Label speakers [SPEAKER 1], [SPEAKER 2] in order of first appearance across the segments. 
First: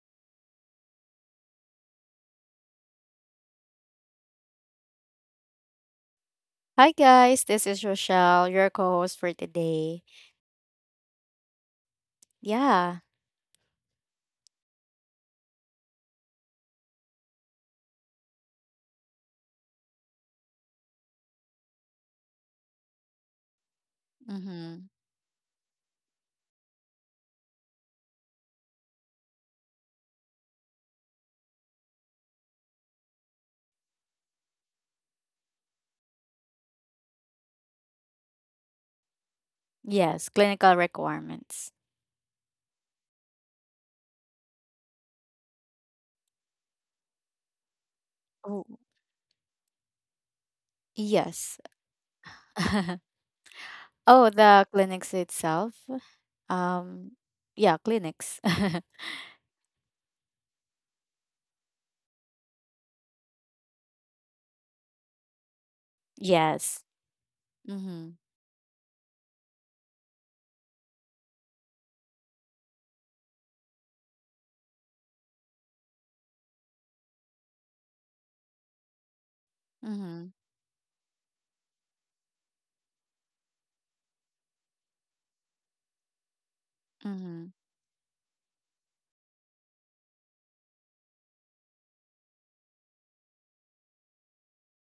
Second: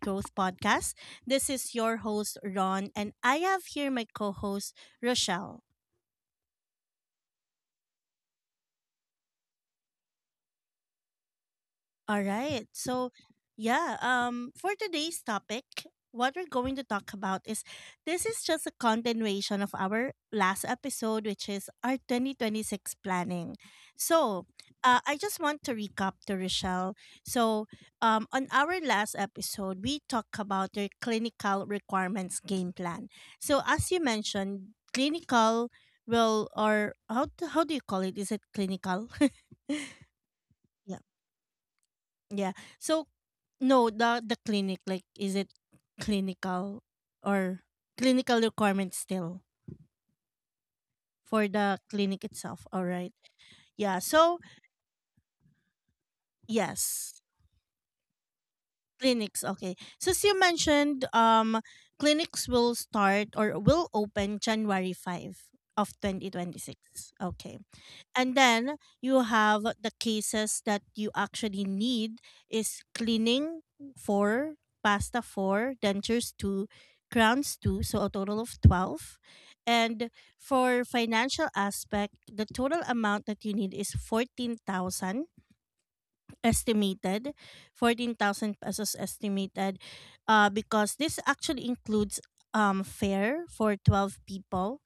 [SPEAKER 1] Growth Podcast. This is your host, Ron, and I have here my co host, Rochelle.
[SPEAKER 2] Hi guys, this is Rochelle, your co-host for today.
[SPEAKER 1] All right.
[SPEAKER 2] Yeah.
[SPEAKER 1] So, yeah, for today's topic, what we're going to talk about is this is just a continuation of our last episode, which is our 2026 planning. So,
[SPEAKER 2] Mm-hmm.
[SPEAKER 1] uh, I just want to recap to Rochelle. So, on our last episode, we talked about your clinical requirements game plan. So, as you mentioned, clinical will, or how do you call it? Is it clinical?
[SPEAKER 2] Yes, clinical
[SPEAKER 1] Yeah.
[SPEAKER 2] requirements.
[SPEAKER 1] Yeah. So no, the clinic, like, is it clinical or clinical
[SPEAKER 2] Oh,
[SPEAKER 1] requirement still for
[SPEAKER 2] yes.
[SPEAKER 1] the clinic itself? All right. Yeah.
[SPEAKER 2] Oh,
[SPEAKER 1] So
[SPEAKER 2] the clinics itself. Um,
[SPEAKER 1] yes.
[SPEAKER 2] yeah, clinics.
[SPEAKER 1] Clinics, okay. Since you mentioned clinics will start or will open January 5 of twenty twenty
[SPEAKER 2] Yes.
[SPEAKER 1] six. Okay.
[SPEAKER 2] Mm-hmm.
[SPEAKER 1] And then you have the cases that you actually need is cleaning four, pasta four, dentures two, crowns two, so a total of 12. And
[SPEAKER 2] Mm-hmm.
[SPEAKER 1] for financial aspect, the total amount that you need is 14,000 estimated,
[SPEAKER 2] Mm-hmm.
[SPEAKER 1] 14,000 pesos estimated, because this actually includes fare for 12 people,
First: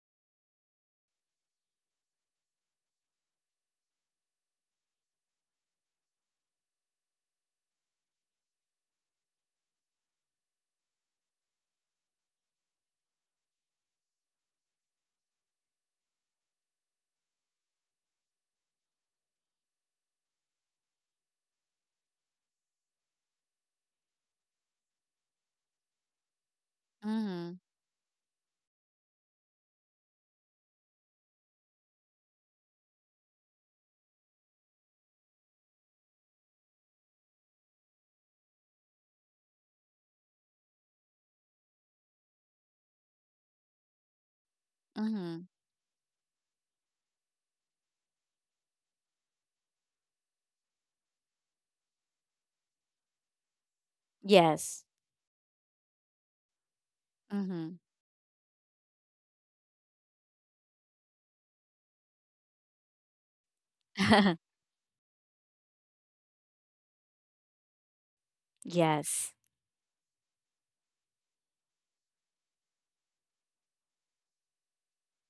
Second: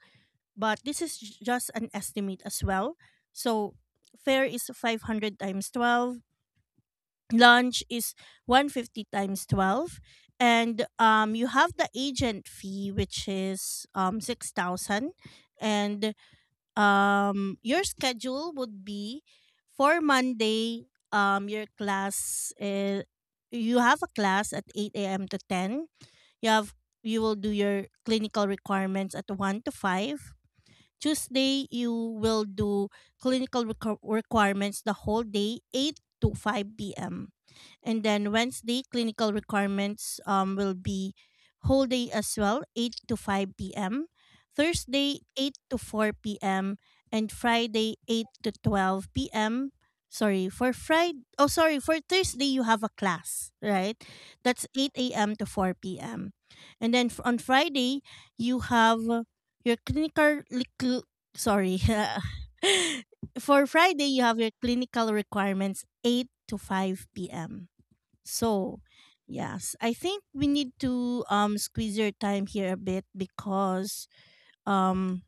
[SPEAKER 1] but this is just an estimate as well. So fare is 500 times 12, lunch is 150 times 12, and you have the agent fee which is 6,000, and your schedule would be: for Monday, your class, you have a class at 8 a.m. to 10. You have you will do
[SPEAKER 2] Mm-hmm.
[SPEAKER 1] your clinical requirements at 1 to 5. Tuesday, you will do requirements the whole day, 8 to 5 p.m. And then Wednesday, clinical requirements, will be whole day as well, 8 to 5 p.m. Thursday,
[SPEAKER 2] Mm-hmm.
[SPEAKER 1] 8 to 4 p.m. And Friday, 8 to 12 p.m. Sorry, for Thursday, you have a class, right? That's
[SPEAKER 2] Yes.
[SPEAKER 1] 8 a.m. to 4 p.m. And then on
[SPEAKER 2] Mm-hmm.
[SPEAKER 1] Friday, you have your sorry. For Friday, you have your clinical requirements 8 to 5 p.m. So,
[SPEAKER 2] Yes.
[SPEAKER 1] yes, I think we need to squeeze your time here a bit because um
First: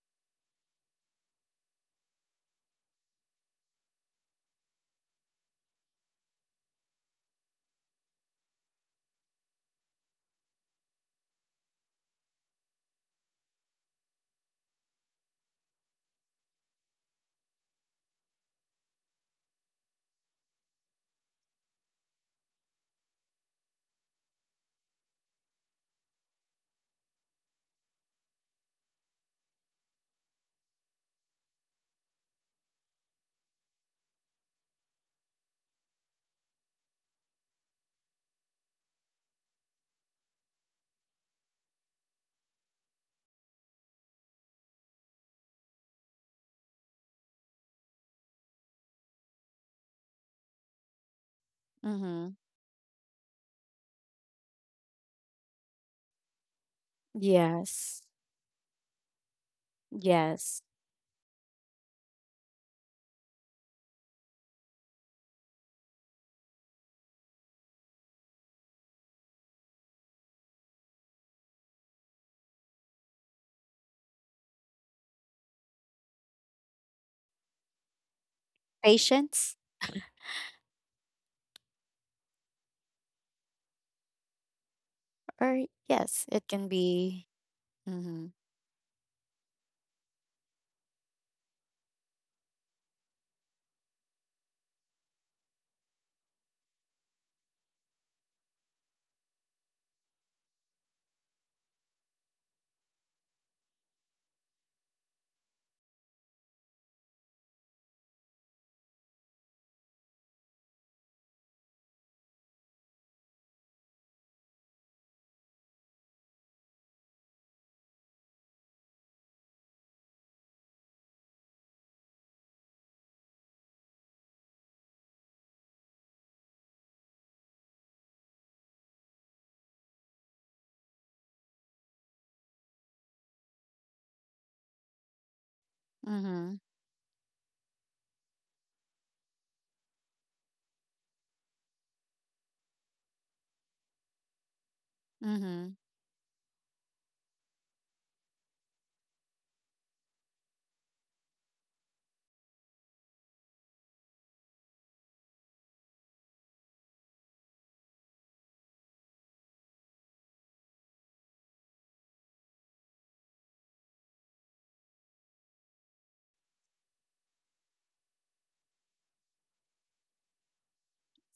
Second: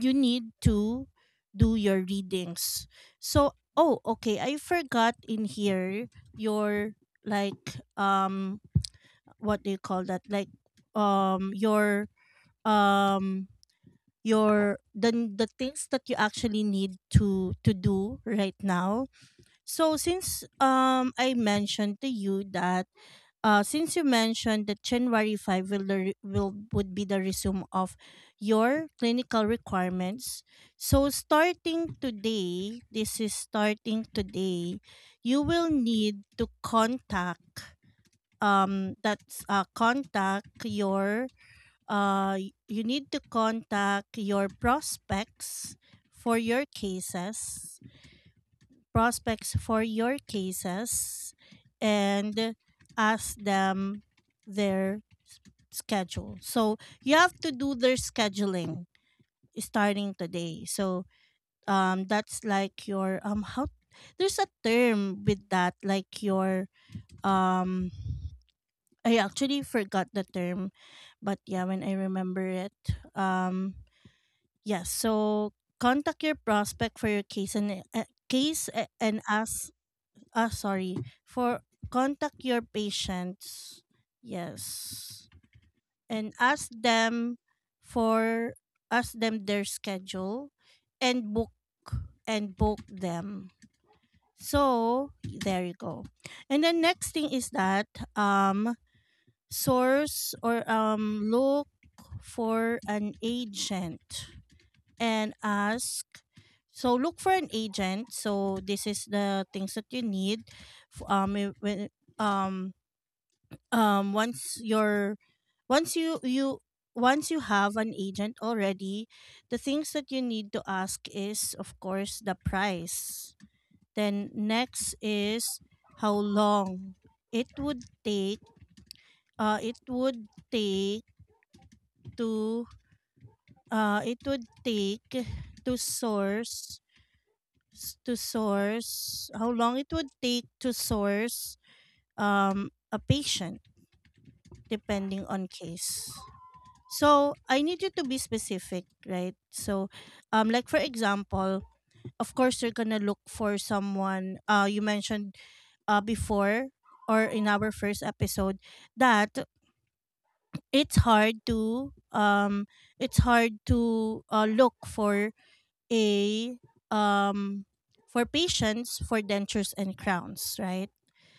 [SPEAKER 1] you need to do your readings. So, oh, okay, I forgot in here your like, what do you call that? Like, um your um your the things that you actually need to do right now. So, since you mentioned that January 5 will, the re- will would be the resume of your clinical requirements. So starting today, this is starting today, you will need to contact that's contact your y- you need to contact your prospects for your cases, prospects for your cases,
[SPEAKER 2] Mm-hmm.
[SPEAKER 1] and ask them their schedule. So you have to do their
[SPEAKER 2] Yes.
[SPEAKER 1] scheduling starting
[SPEAKER 2] Yes.
[SPEAKER 1] today. So, that's like your, how, there's a term with that, like your, um I actually forgot the term, but yeah, when I remember it. um Yes. So contact your prospect for your case and and
[SPEAKER 2] Patients,
[SPEAKER 1] ask. Ah, sorry. For Contact your patients. Yes,
[SPEAKER 2] or yes,
[SPEAKER 1] and
[SPEAKER 2] it can
[SPEAKER 1] ask
[SPEAKER 2] be.
[SPEAKER 1] them
[SPEAKER 2] Mm-hmm.
[SPEAKER 1] for ask them their schedule, and book them. So there you go. And the next thing is that, um source or look for an agent and ask. So look for an agent. So this is the things that you need. When, um, once your, once you you once you have an agent already, the things that you need to ask is of course the price. Then next is how long it would take. It would take to. It would take to
[SPEAKER 2] Mm-hmm.
[SPEAKER 1] source, to source, how long it would take to source a patient depending on
[SPEAKER 2] Mm-hmm.
[SPEAKER 1] case. So I need you to be specific, right? So, like for example, of course you're gonna look for someone. You mentioned, before, or in our first episode, that it's hard to, it's hard to, look for a, um for patients for dentures and crowns, right?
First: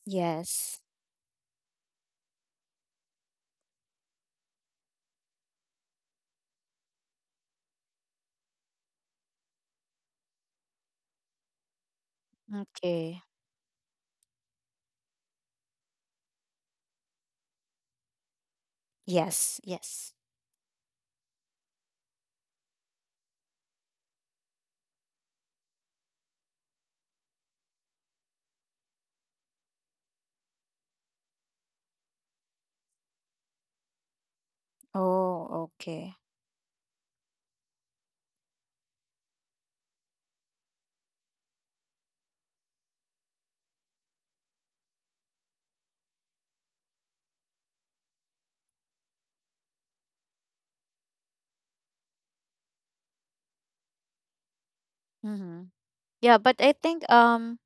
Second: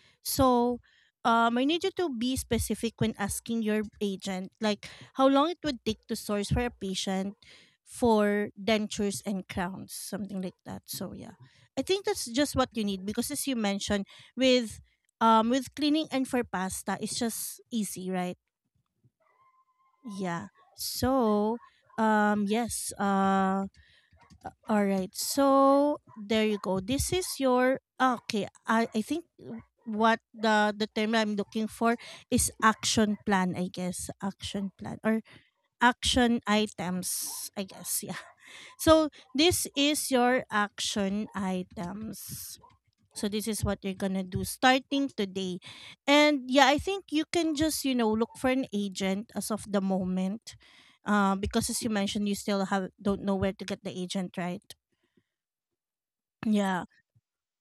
[SPEAKER 2] Yes.
[SPEAKER 1] So, I need you to be specific when asking your agent, like how long it would take to source for a patient for dentures and crowns, something like that. So yeah, I think that's just what you need
[SPEAKER 2] Okay.
[SPEAKER 1] because as you mentioned, with with cleaning and for pasta, it's just easy, right?
[SPEAKER 2] Yes, yes.
[SPEAKER 1] Yeah. So, yes. All right. So there you go. This is your, ah, okay. I think what the term I'm looking for is action plan. I guess action plan, or
[SPEAKER 2] Oh, okay.
[SPEAKER 1] action items. I guess, yeah. So this is your action items. So this is what you're gonna do starting today. And yeah, I think you can just, you know, look for an agent as of the moment. Because as you mentioned, you still have don't know where to get the agent, right?
[SPEAKER 2] Mm-hmm. Yeah, but I
[SPEAKER 1] Yeah.
[SPEAKER 2] think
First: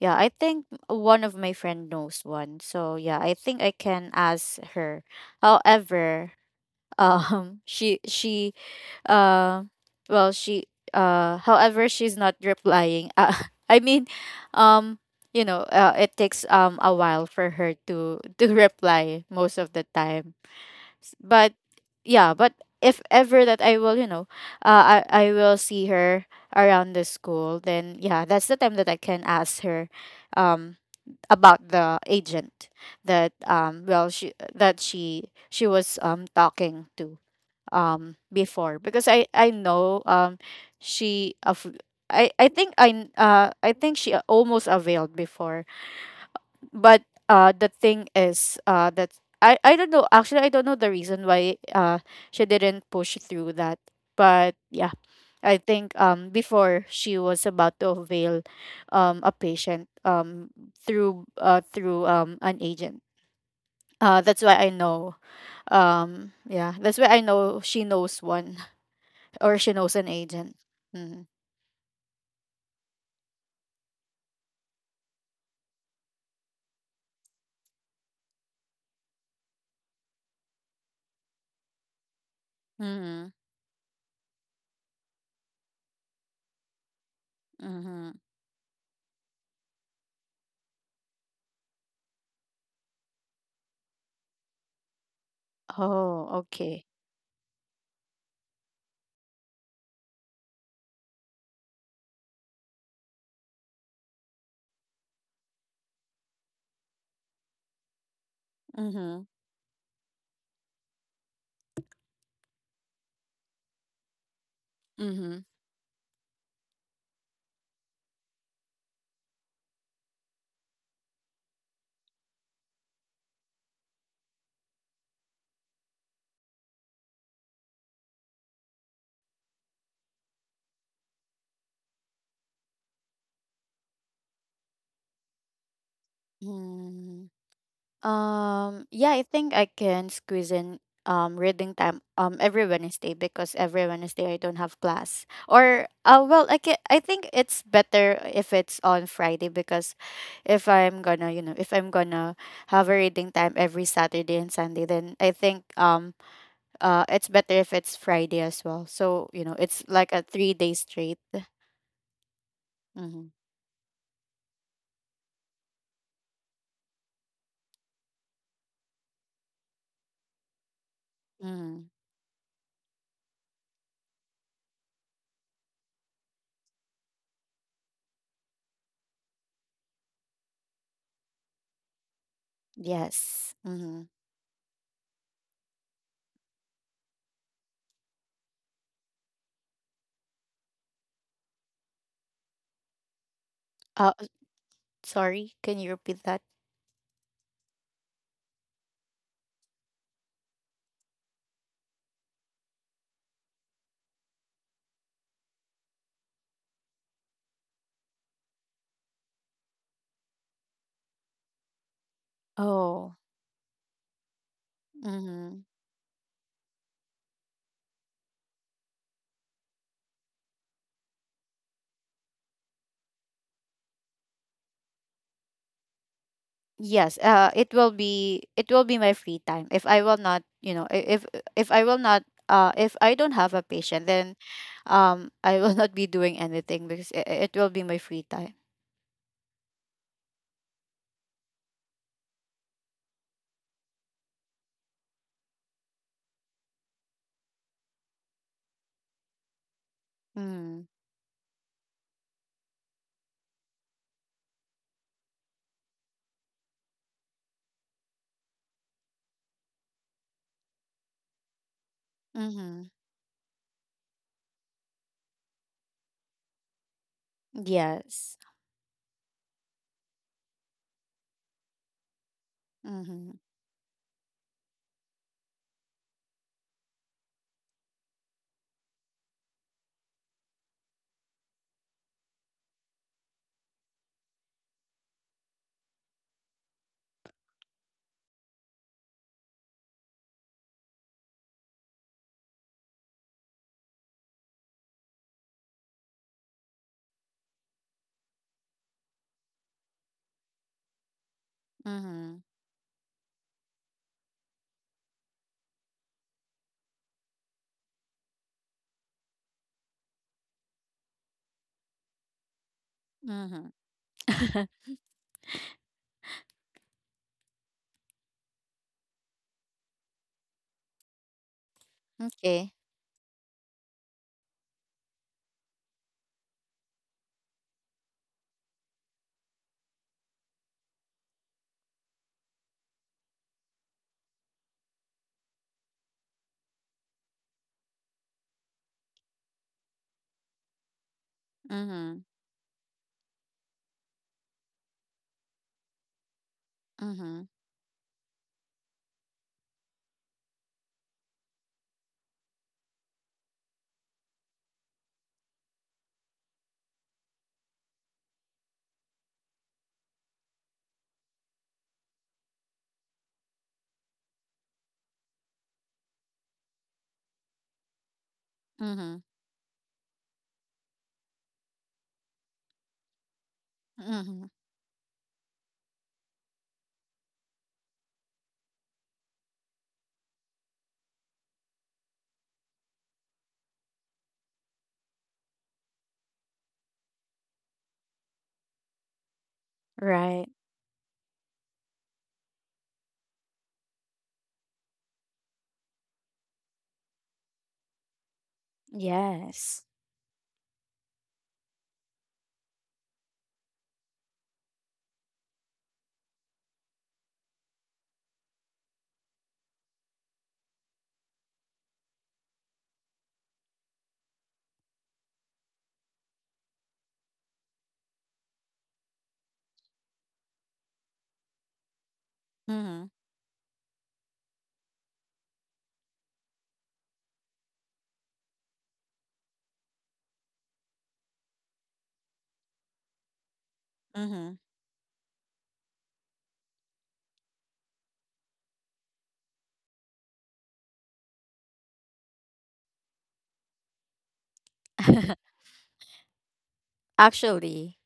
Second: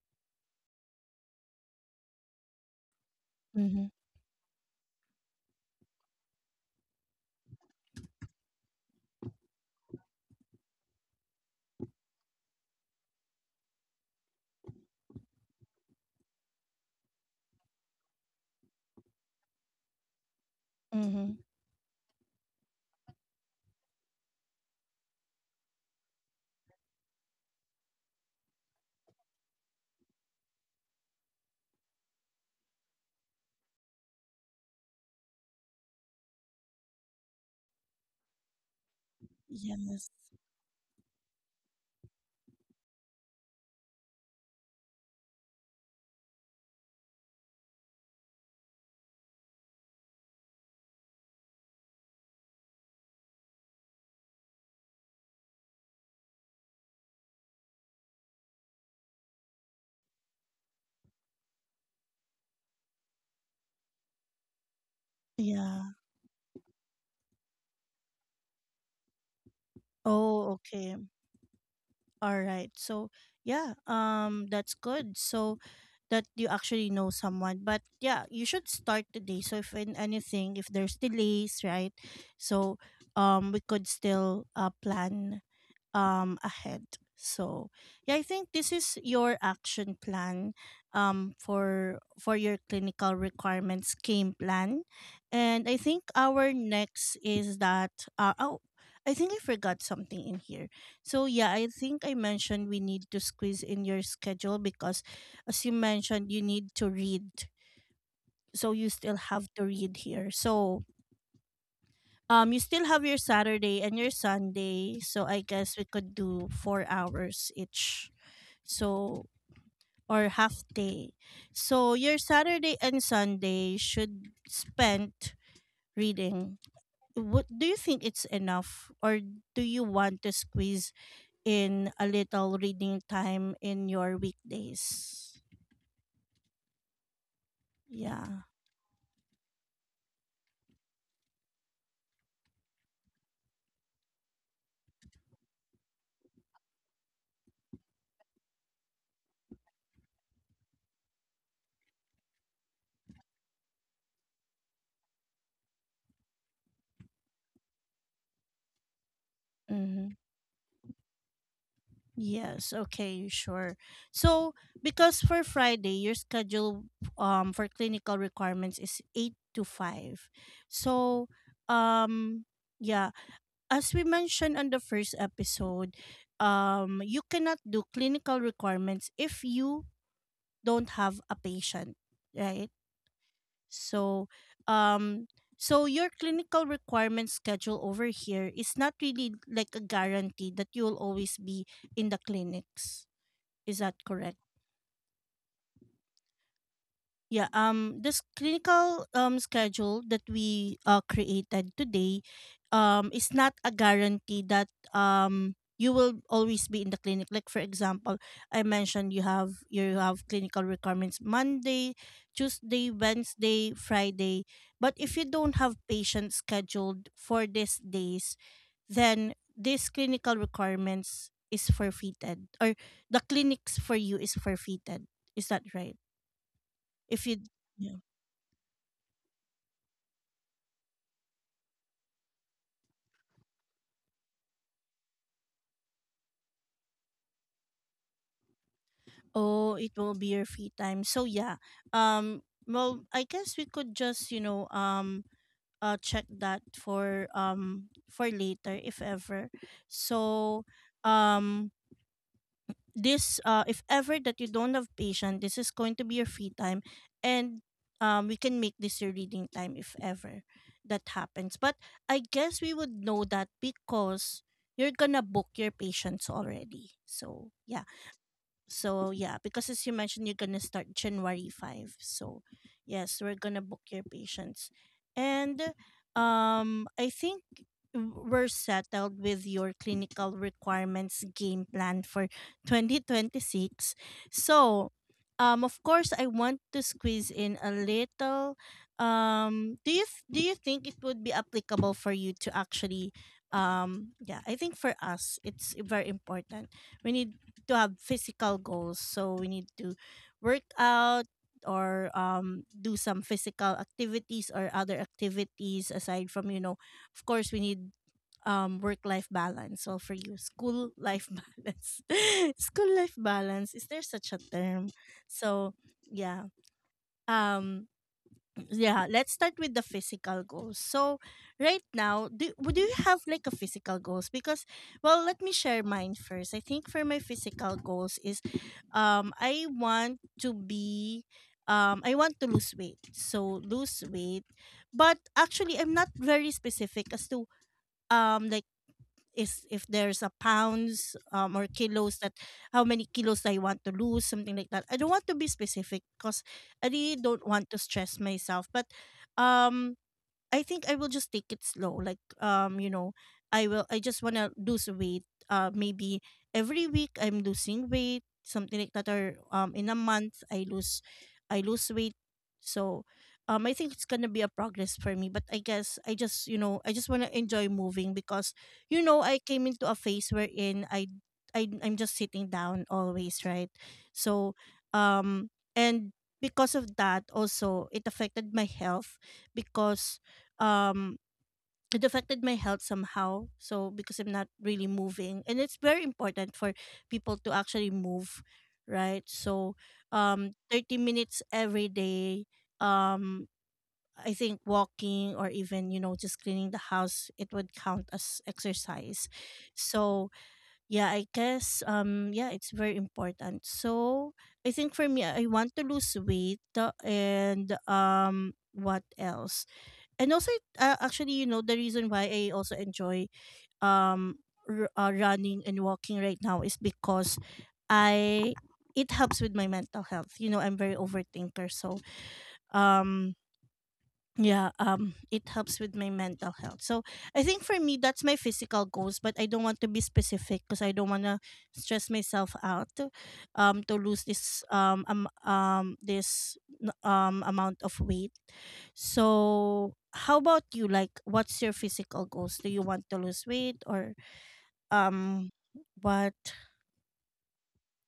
[SPEAKER 2] yeah, I think one of my friend knows one. So yeah, I think I
[SPEAKER 1] Mm-hmm.
[SPEAKER 2] can ask her. However, she uh well she however she's not replying. I mean, um it takes a while for her to reply most of the time.
[SPEAKER 1] Mm-hmm.
[SPEAKER 2] But yeah, but if ever that I will, I will see her around the school, then yeah, that's the time that I can ask her um about the agent that she was talking to before, because I know
[SPEAKER 1] Yes.
[SPEAKER 2] she of, I think I think she almost availed before, but the thing is, that I don't know, actually, I don't know the reason why she didn't push through that. But yeah, I think before she was about to avail a patient through an agent, that's why I know
[SPEAKER 1] Yeah.
[SPEAKER 2] yeah, that's why I know she knows one. Or she knows an agent.
[SPEAKER 1] Oh, okay.
[SPEAKER 2] Hmm.
[SPEAKER 1] All right. So, yeah, that's good. So that you actually know someone. But yeah, you should start today. So if in anything, if there's delays, right? So
[SPEAKER 2] Hmm.
[SPEAKER 1] we could still plan ahead. So
[SPEAKER 2] Hmm.
[SPEAKER 1] yeah, I think this is your action plan for your clinical requirements game plan. And I think
[SPEAKER 2] Oh,
[SPEAKER 1] our
[SPEAKER 2] okay.
[SPEAKER 1] next is that, oh, I think I forgot something in here. So yeah, I think I mentioned we need to squeeze in your schedule because as you mentioned you need to read. So you still
[SPEAKER 2] Hmm.
[SPEAKER 1] have to read here. So, you still have your Saturday and your Sunday, so
[SPEAKER 2] Hmm.
[SPEAKER 1] I guess we could do 4 hours each. So, or half day. So your Saturday and Sunday should spent reading. What do you think, it's enough, or do you want to squeeze in a little reading time in your weekdays?
[SPEAKER 2] Mm-hmm.
[SPEAKER 1] Yeah.
[SPEAKER 2] Yeah, I think I can squeeze in reading time every Wednesday, because every Wednesday I don't have class. Or well, I can — I think it's better if it's on Friday, because if I'm gonna, you know, if I'm gonna have a reading time every Saturday and Sunday, then I think it's better if it's Friday as well. So, it's
[SPEAKER 1] Mm-hmm.
[SPEAKER 2] like a 3-day straight.
[SPEAKER 1] Yes. Okay.
[SPEAKER 2] Mhm.
[SPEAKER 1] Sure. So, because for Friday, your schedule for clinical requirements is 8 to 5. So,
[SPEAKER 2] Mhm.
[SPEAKER 1] um, yeah. As we mentioned on the first episode, you cannot do clinical requirements if you don't have a patient, right?
[SPEAKER 2] Yes. Mhm.
[SPEAKER 1] So, um, so your clinical requirement schedule over here is not really like a guarantee that you'll always be in the clinics. Is that
[SPEAKER 2] Uh
[SPEAKER 1] correct?
[SPEAKER 2] Sorry, can you repeat that?
[SPEAKER 1] Yeah, this clinical schedule that we created today is not a guarantee that you will always be in the clinic. Like for example, I mentioned you have clinical requirements Monday, Tuesday,
[SPEAKER 2] Oh.
[SPEAKER 1] Wednesday, Friday. But if you don't
[SPEAKER 2] Mhm.
[SPEAKER 1] have patients scheduled for these days, then these clinical requirements is forfeited, or the clinics for you is forfeited. Is that right?
[SPEAKER 2] Yes,
[SPEAKER 1] If you
[SPEAKER 2] it will be my free time. If I will not, if I will not, if I don't have a patient, then, I will not be doing anything, because it will be my free time.
[SPEAKER 1] Oh, it will be your free time. So yeah. Um well, I guess we could just, you know, check that for later if ever. So
[SPEAKER 2] Mm.
[SPEAKER 1] um this, if ever that you don't have patient, this is going to be your free time, and we can make this your reading time if ever that happens. But I guess we
[SPEAKER 2] Mm-hmm.
[SPEAKER 1] would know that because you're gonna book your patients already. So yeah.
[SPEAKER 2] Yes.
[SPEAKER 1] So yeah, because as you mentioned, you're gonna start January 5. So
[SPEAKER 2] Mm-hmm.
[SPEAKER 1] yes, we're gonna book your patients, and, I think we're settled with your clinical requirements game plan for 2026. So, of course, I want to squeeze in a little. Do you think it would be applicable for you to actually? Yeah, I think for us, it's very important, we need to have physical goals. So we need to work out, or
[SPEAKER 2] Mm-hmm.
[SPEAKER 1] do some physical activities or other activities aside from, you know, of course we need work life balance. So for you, school life balance, school life
[SPEAKER 2] Mm-hmm.
[SPEAKER 1] balance, is there such a term? So yeah, um yeah, let's start with the physical goals. So, right now, do
[SPEAKER 2] Okay.
[SPEAKER 1] would you have like a physical goals? Because, well, let me share mine first. I think for my physical goals is, I want to be, I want to lose weight. So, lose weight, but actually, I'm not very specific as to, like, is if there's a pounds, or
[SPEAKER 2] Mm-hmm.
[SPEAKER 1] kilos, that how many kilos I want to lose, something like that. I don't want to be specific because I really
[SPEAKER 2] Mm-hmm.
[SPEAKER 1] don't want to stress myself. But um I think I will just take it slow. Like, you know, I just wanna lose weight. Maybe every week I'm losing weight, something like that, or in a month I lose weight. So I think it's gonna be a progress for me. But I guess I just, you know, I just wanna enjoy moving because, you
[SPEAKER 2] Mm-hmm.
[SPEAKER 1] know, I came into a phase wherein I'm just sitting down always, right?
[SPEAKER 2] Mm-hmm.
[SPEAKER 1] So um and because of that also it affected my health because um it affected my health somehow, so because I'm not really moving, and it's very important for people to actually move, right? So
[SPEAKER 2] Right.
[SPEAKER 1] 30 minutes every day. um I think walking or even just cleaning the house, it would count as exercise.
[SPEAKER 2] Yes.
[SPEAKER 1] So yeah, I guess, yeah, it's very important. So I think for me, I want to lose weight and what else? And also, actually, the reason why I also enjoy um running and walking right now is because I it helps with my mental health. You know, I'm very overthinker, so
[SPEAKER 2] Mm-hmm.
[SPEAKER 1] um yeah, it helps with my mental health. So I think for me, that's my physical goals, but I don't want to be specific because I don't want to stress myself out to lose
[SPEAKER 2] Mm-hmm.
[SPEAKER 1] this amount of weight. So how about you? Like, what's your physical goals? Do you want to lose weight or um what?
[SPEAKER 2] Actually.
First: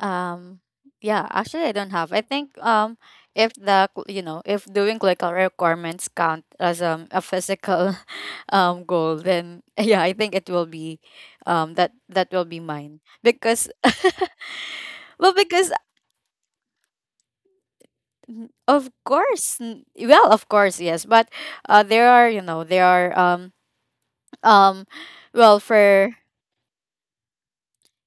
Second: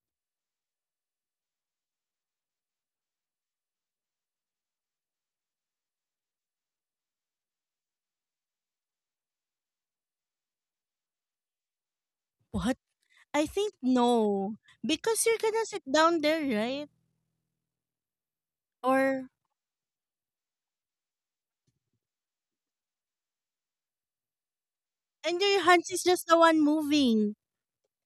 [SPEAKER 2] Um, yeah, actually, I don't have. I think if the cl- you know if doing clinical requirements count as a physical goal, then yeah, I think it will be that will be
[SPEAKER 1] what
[SPEAKER 2] mine,
[SPEAKER 1] I
[SPEAKER 2] because
[SPEAKER 1] think no, because
[SPEAKER 2] well,
[SPEAKER 1] you're gonna
[SPEAKER 2] because,
[SPEAKER 1] sit down there, right? Or
[SPEAKER 2] of course yes, but there are, there are, um
[SPEAKER 1] and your hands is
[SPEAKER 2] for —
[SPEAKER 1] just the one moving.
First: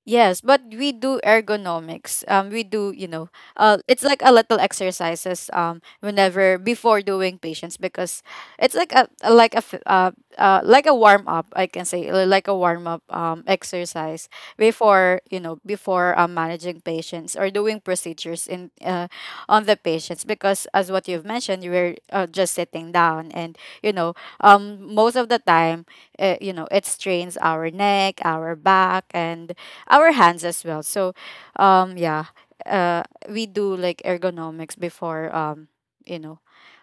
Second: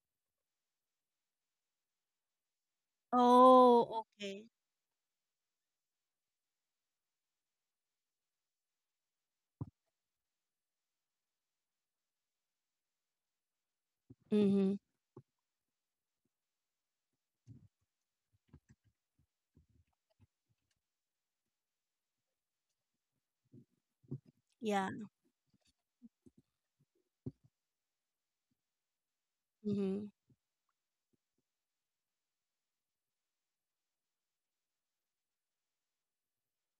[SPEAKER 2] Yes, but we do ergonomics. We do,
[SPEAKER 1] Oh,
[SPEAKER 2] it's like a
[SPEAKER 1] okay.
[SPEAKER 2] little exercises. Whenever before doing patients, because it's like like a warm up. I can say, like a warm up exercise,
[SPEAKER 1] Mm-hmm.
[SPEAKER 2] before before, managing patients or doing procedures, in on the patients. Because, as what you've mentioned, you were, just sitting down, and you know
[SPEAKER 1] Yeah.
[SPEAKER 2] most of the time, it strains our neck, our back, and
[SPEAKER 1] Mm-hmm.
[SPEAKER 2] our hands as well. So, yeah, uh, we do like ergonomics before, you know,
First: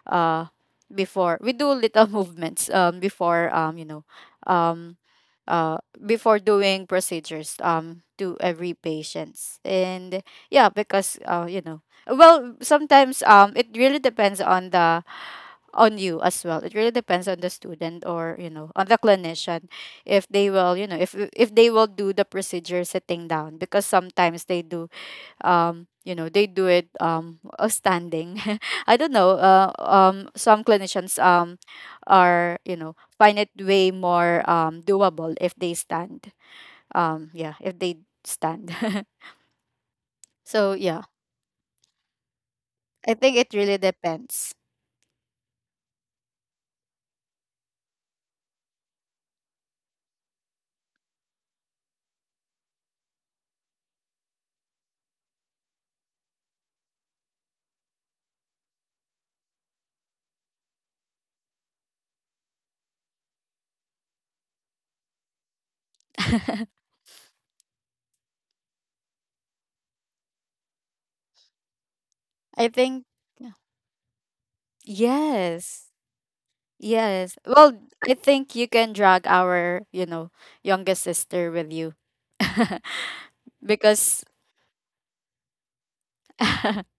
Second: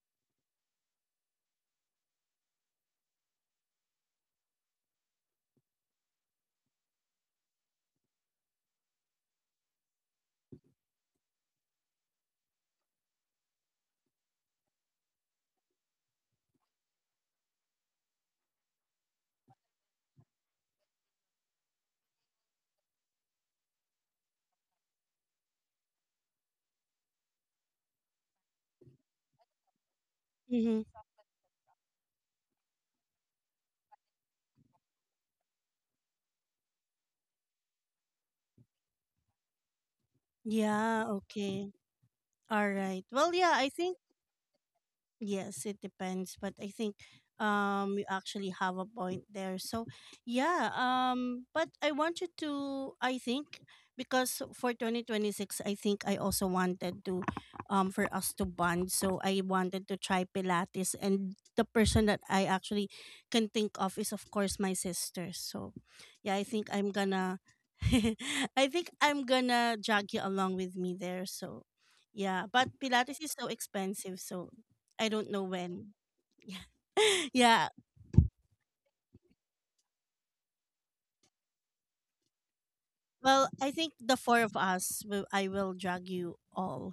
[SPEAKER 2] uh, before we do little movements, before, um, uh, before doing procedures, to every patients. And yeah, because, well, sometimes, it really depends on you as well. It really depends on the student, or, on the clinician. If they will, if they will do the procedure sitting down, because sometimes they do, they do it, standing. I don't know, some
[SPEAKER 1] Mm-hmm.
[SPEAKER 2] clinicians are you know find it way more doable if they stand, yeah, if they stand. So yeah,
[SPEAKER 1] Yeah, okay. All right.
[SPEAKER 2] I think
[SPEAKER 1] Well,
[SPEAKER 2] it
[SPEAKER 1] yeah, I
[SPEAKER 2] really
[SPEAKER 1] think
[SPEAKER 2] depends.
[SPEAKER 1] Yes, it depends, but I think you actually have a point there. So, yeah, but I want you to I think because for 2026 I think I also wanted to for us to bond. So, I wanted to try Pilates, and the person that I actually can think of is of course my sister. So, yeah, I
[SPEAKER 2] I
[SPEAKER 1] think I'm gonna I think I'm gonna drag you along with me there. So, yeah, but
[SPEAKER 2] think.
[SPEAKER 1] Pilates is so
[SPEAKER 2] Yeah.
[SPEAKER 1] expensive, so I don't know
[SPEAKER 2] yes
[SPEAKER 1] when. Yeah.
[SPEAKER 2] Yes.
[SPEAKER 1] Yeah.
[SPEAKER 2] Well, I think you can drag our, youngest sister with you.
[SPEAKER 1] Well, I think
[SPEAKER 2] Because
[SPEAKER 1] the four of us will I will drag you all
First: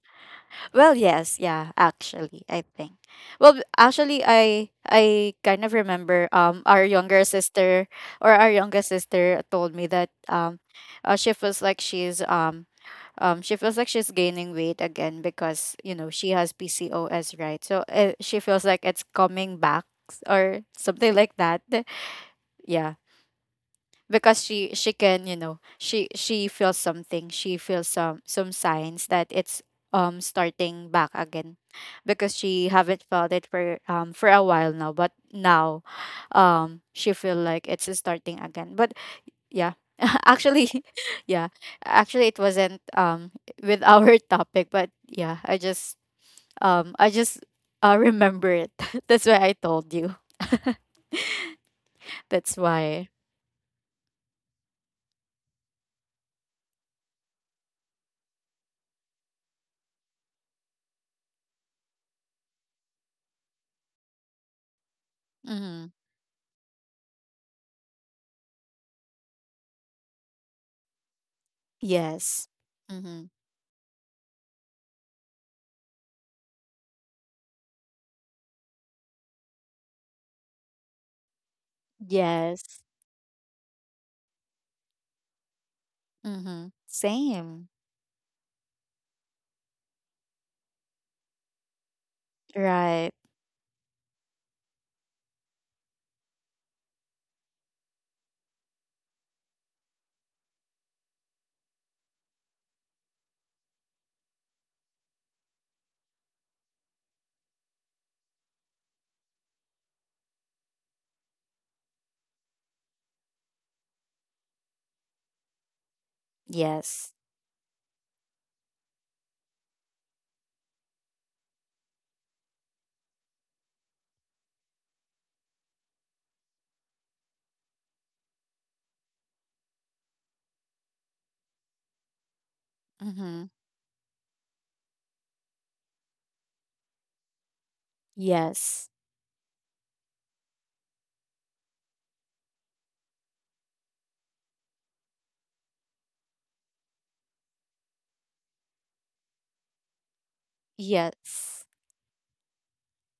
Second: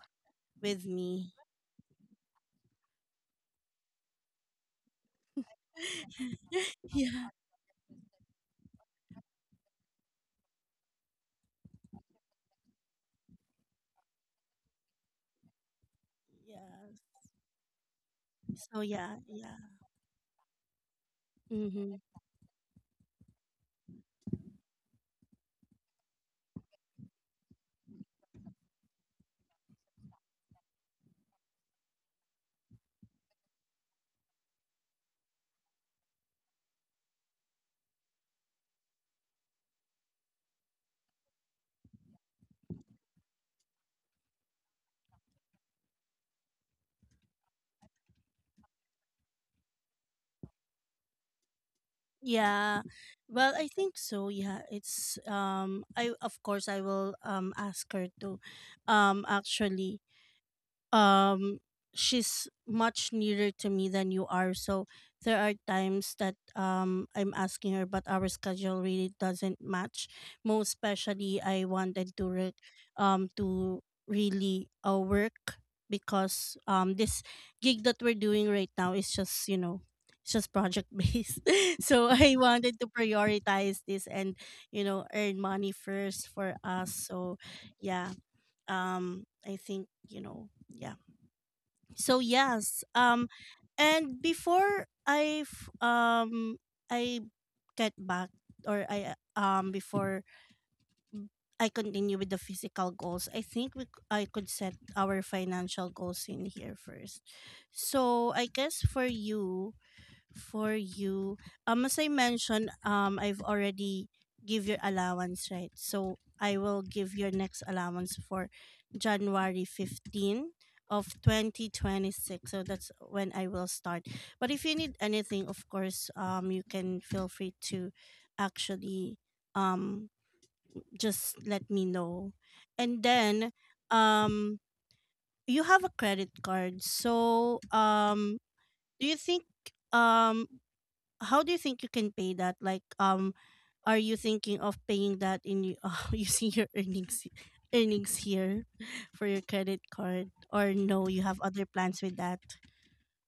[SPEAKER 1] with
[SPEAKER 2] well,
[SPEAKER 1] me.
[SPEAKER 2] yes, yeah, actually, I think. Well, actually, I kind of remember our younger
[SPEAKER 1] Yeah.
[SPEAKER 2] sister, or our youngest sister, told me that, she feels like she feels like she's gaining weight again because, she has
[SPEAKER 1] Yeah.
[SPEAKER 2] PCOS, right? So, she feels like
[SPEAKER 1] So
[SPEAKER 2] it's
[SPEAKER 1] yeah,
[SPEAKER 2] coming
[SPEAKER 1] yeah.
[SPEAKER 2] back, or something like that.
[SPEAKER 1] Mm-hmm.
[SPEAKER 2] Yeah. Because she can, she feels something, she feels some signs that it's starting back again, because she haven't felt it for a while now, but now she feel like it's starting again, but yeah. Actually, yeah, actually, it wasn't with our topic, but yeah, I just, remember it. That's why I told you. That's
[SPEAKER 1] Yeah.
[SPEAKER 2] why.
[SPEAKER 1] Well, I think so. Yeah, it's I of course I will ask her to actually um she's much nearer to me than you are, so there are
[SPEAKER 2] Mm-hmm.
[SPEAKER 1] times that I'm asking her, but our schedule really doesn't match, most especially I wanted to
[SPEAKER 2] Yes. Mm-hmm.
[SPEAKER 1] to really work because this gig that we're doing right now is just, you know, it's just project based. So I
[SPEAKER 2] Yes.
[SPEAKER 1] wanted to prioritize this and, you know, earn money first for
[SPEAKER 2] Mm-hmm.
[SPEAKER 1] us. So
[SPEAKER 2] Same.
[SPEAKER 1] yeah, I think, you know, yeah. So yes,
[SPEAKER 2] Right.
[SPEAKER 1] and before I get back or I before I continue with the physical goals, I think I could set our financial goals in here first. So I guess for you, for you, as I mentioned, I've already give your allowance, right? So I will give
[SPEAKER 2] Yes.
[SPEAKER 1] your next allowance for January 15 of 2026. So that's when I will start. But if you need anything, of course, you can feel free to actually um, just let me know. And
[SPEAKER 2] Mm-hmm.
[SPEAKER 1] then um, you have a credit card. So
[SPEAKER 2] Yes.
[SPEAKER 1] do you think um how do you think you can pay that? Like, are you thinking of paying that in using your earnings here for your credit card, or no? You have other
[SPEAKER 2] Yes.
[SPEAKER 1] plans with that.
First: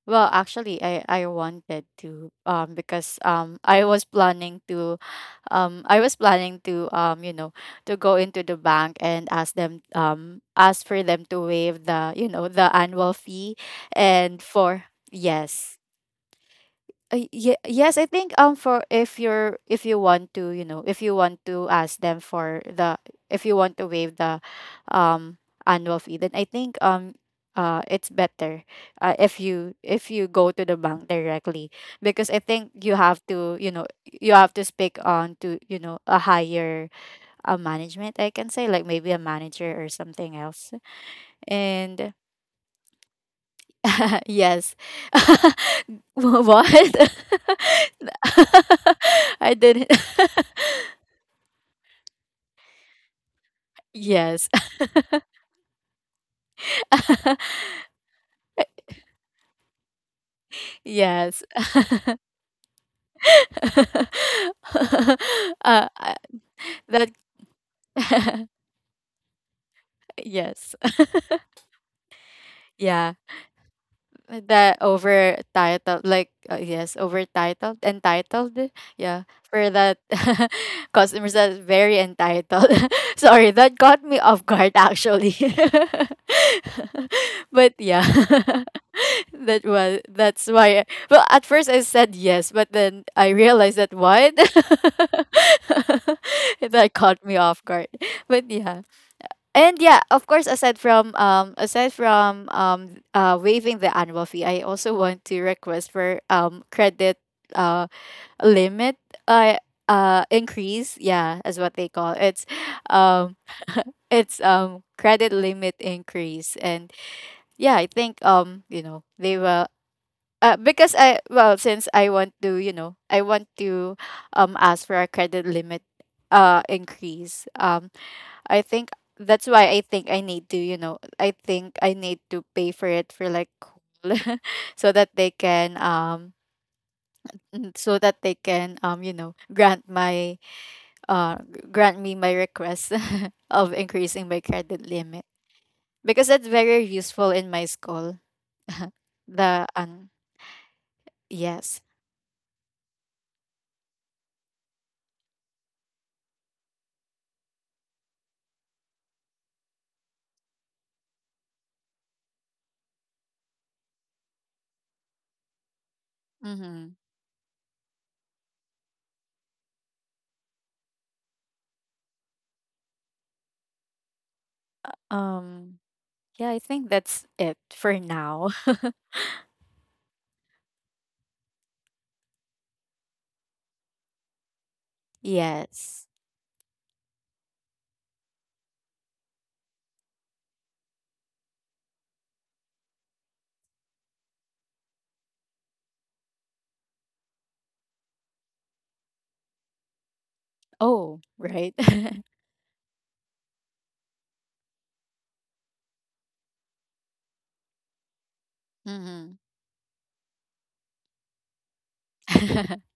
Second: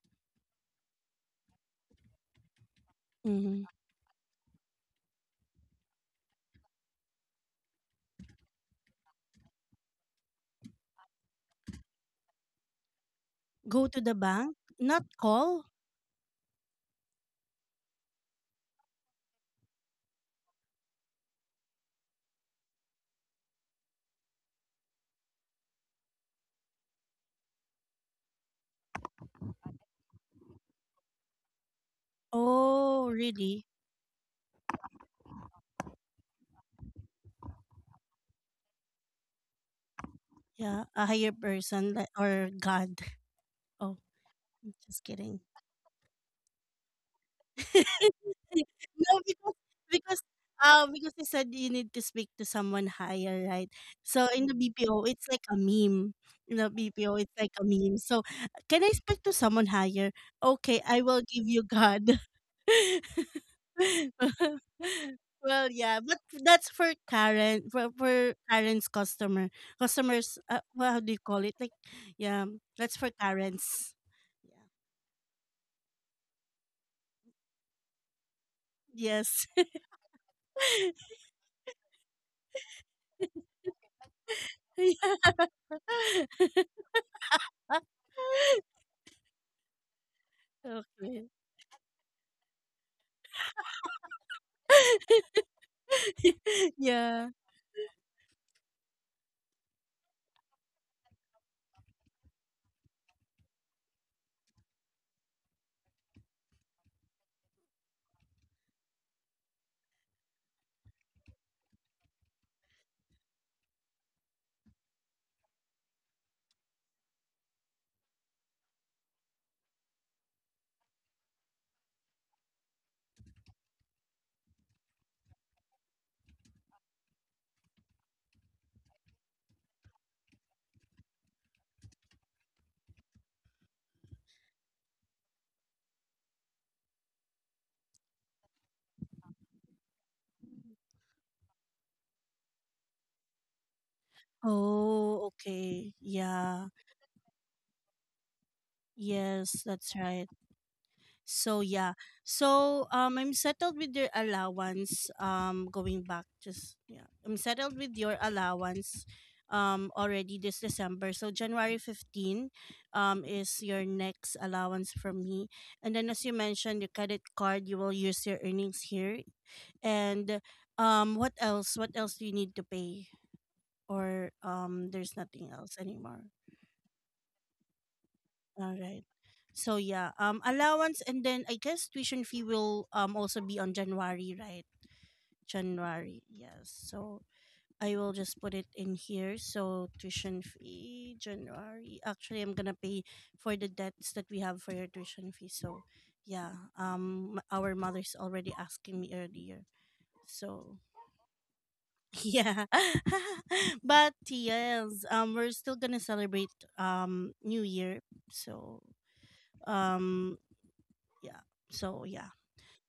[SPEAKER 2] Well, actually, I wanted to, because,
[SPEAKER 1] Hmm.
[SPEAKER 2] I was planning to, I was planning to, to go into the bank and ask them, ask for them to waive the, the annual fee.
[SPEAKER 1] Go to the
[SPEAKER 2] And
[SPEAKER 1] bank,
[SPEAKER 2] for —
[SPEAKER 1] not call.
[SPEAKER 2] yes. Yes, I think, for if you're if you want to, if you want to ask them for the — if you want to waive the annual fee, then I think, it's better, if you go to the bank directly, because I think you
[SPEAKER 1] Oh,
[SPEAKER 2] have to,
[SPEAKER 1] really?
[SPEAKER 2] you have to speak on to, a higher, management, I can say, like maybe a manager, or something else.
[SPEAKER 1] Yeah, a higher person
[SPEAKER 2] And
[SPEAKER 1] like, or God. Oh,
[SPEAKER 2] yes.
[SPEAKER 1] just kidding.
[SPEAKER 2] Wha- what?
[SPEAKER 1] No,
[SPEAKER 2] I didn't.
[SPEAKER 1] because, because you said you need to speak to someone higher, right? So
[SPEAKER 2] Yes.
[SPEAKER 1] in the BPO, it's like a meme. In the BPO, it's like a meme. So can I speak to someone higher? Okay, I will
[SPEAKER 2] Yes.
[SPEAKER 1] give you God. Well,
[SPEAKER 2] uh,
[SPEAKER 1] yeah,
[SPEAKER 2] I-
[SPEAKER 1] but that's for
[SPEAKER 2] that.
[SPEAKER 1] Karen, for Karen's customer. Customers,
[SPEAKER 2] Yes.
[SPEAKER 1] well, how do you call it? Like, yeah, that's
[SPEAKER 2] Yeah.
[SPEAKER 1] for Karen's.
[SPEAKER 2] The over titled, like, yes, over titled, entitled,
[SPEAKER 1] Yeah.
[SPEAKER 2] yeah,
[SPEAKER 1] Yes.
[SPEAKER 2] for that. Customers that's very entitled. Sorry, that caught me off guard actually.
[SPEAKER 1] Yeah.
[SPEAKER 2] But yeah. That was, that's why, well,
[SPEAKER 1] Okay.
[SPEAKER 2] at first I said yes, but then I realized that — what? That caught
[SPEAKER 1] Yeah.
[SPEAKER 2] me off guard. But yeah, and yeah, of course, aside from, aside from, waiving the annual fee, I also want to request for, credit, uh limit, uh increase. Yeah, is what they call it. Um it's credit limit increase. And yeah, I think, they will, because I, well, since I want to, I want to, ask for a credit limit, increase. I think that's why I think I need to, I think I need to pay for it for, like, whole, so that they can, so that they can um you know grant my grant me my request of increasing my credit limit,
[SPEAKER 1] Oh, okay.
[SPEAKER 2] because that's
[SPEAKER 1] Yeah.
[SPEAKER 2] very useful in my school. the
[SPEAKER 1] Yes, that's right. So
[SPEAKER 2] Yes.
[SPEAKER 1] yeah. So I'm settled with your allowance. Going back, just yeah. I'm settled with your allowance already this December. So January 15 is your next allowance from me. And then as you mentioned,
[SPEAKER 2] Mhm.
[SPEAKER 1] your credit card, you will use your earnings here. And what else? What else do you need to pay? Or there's nothing
[SPEAKER 2] Um
[SPEAKER 1] else anymore.
[SPEAKER 2] yeah, I think that's it for now.
[SPEAKER 1] All right. So yeah, allowance, and then I guess tuition fee will also be on January, right?
[SPEAKER 2] Yes.
[SPEAKER 1] January. Yes. So I will just put it in here. So tuition fee January. Actually, I'm going to pay for the debts that we have for your tuition fee. So yeah, our mother's already asking me earlier. So
[SPEAKER 2] Oh, right.
[SPEAKER 1] Yeah. But yes, we're still gonna celebrate New Year. So
[SPEAKER 2] Mhm.
[SPEAKER 1] um yeah. So yeah.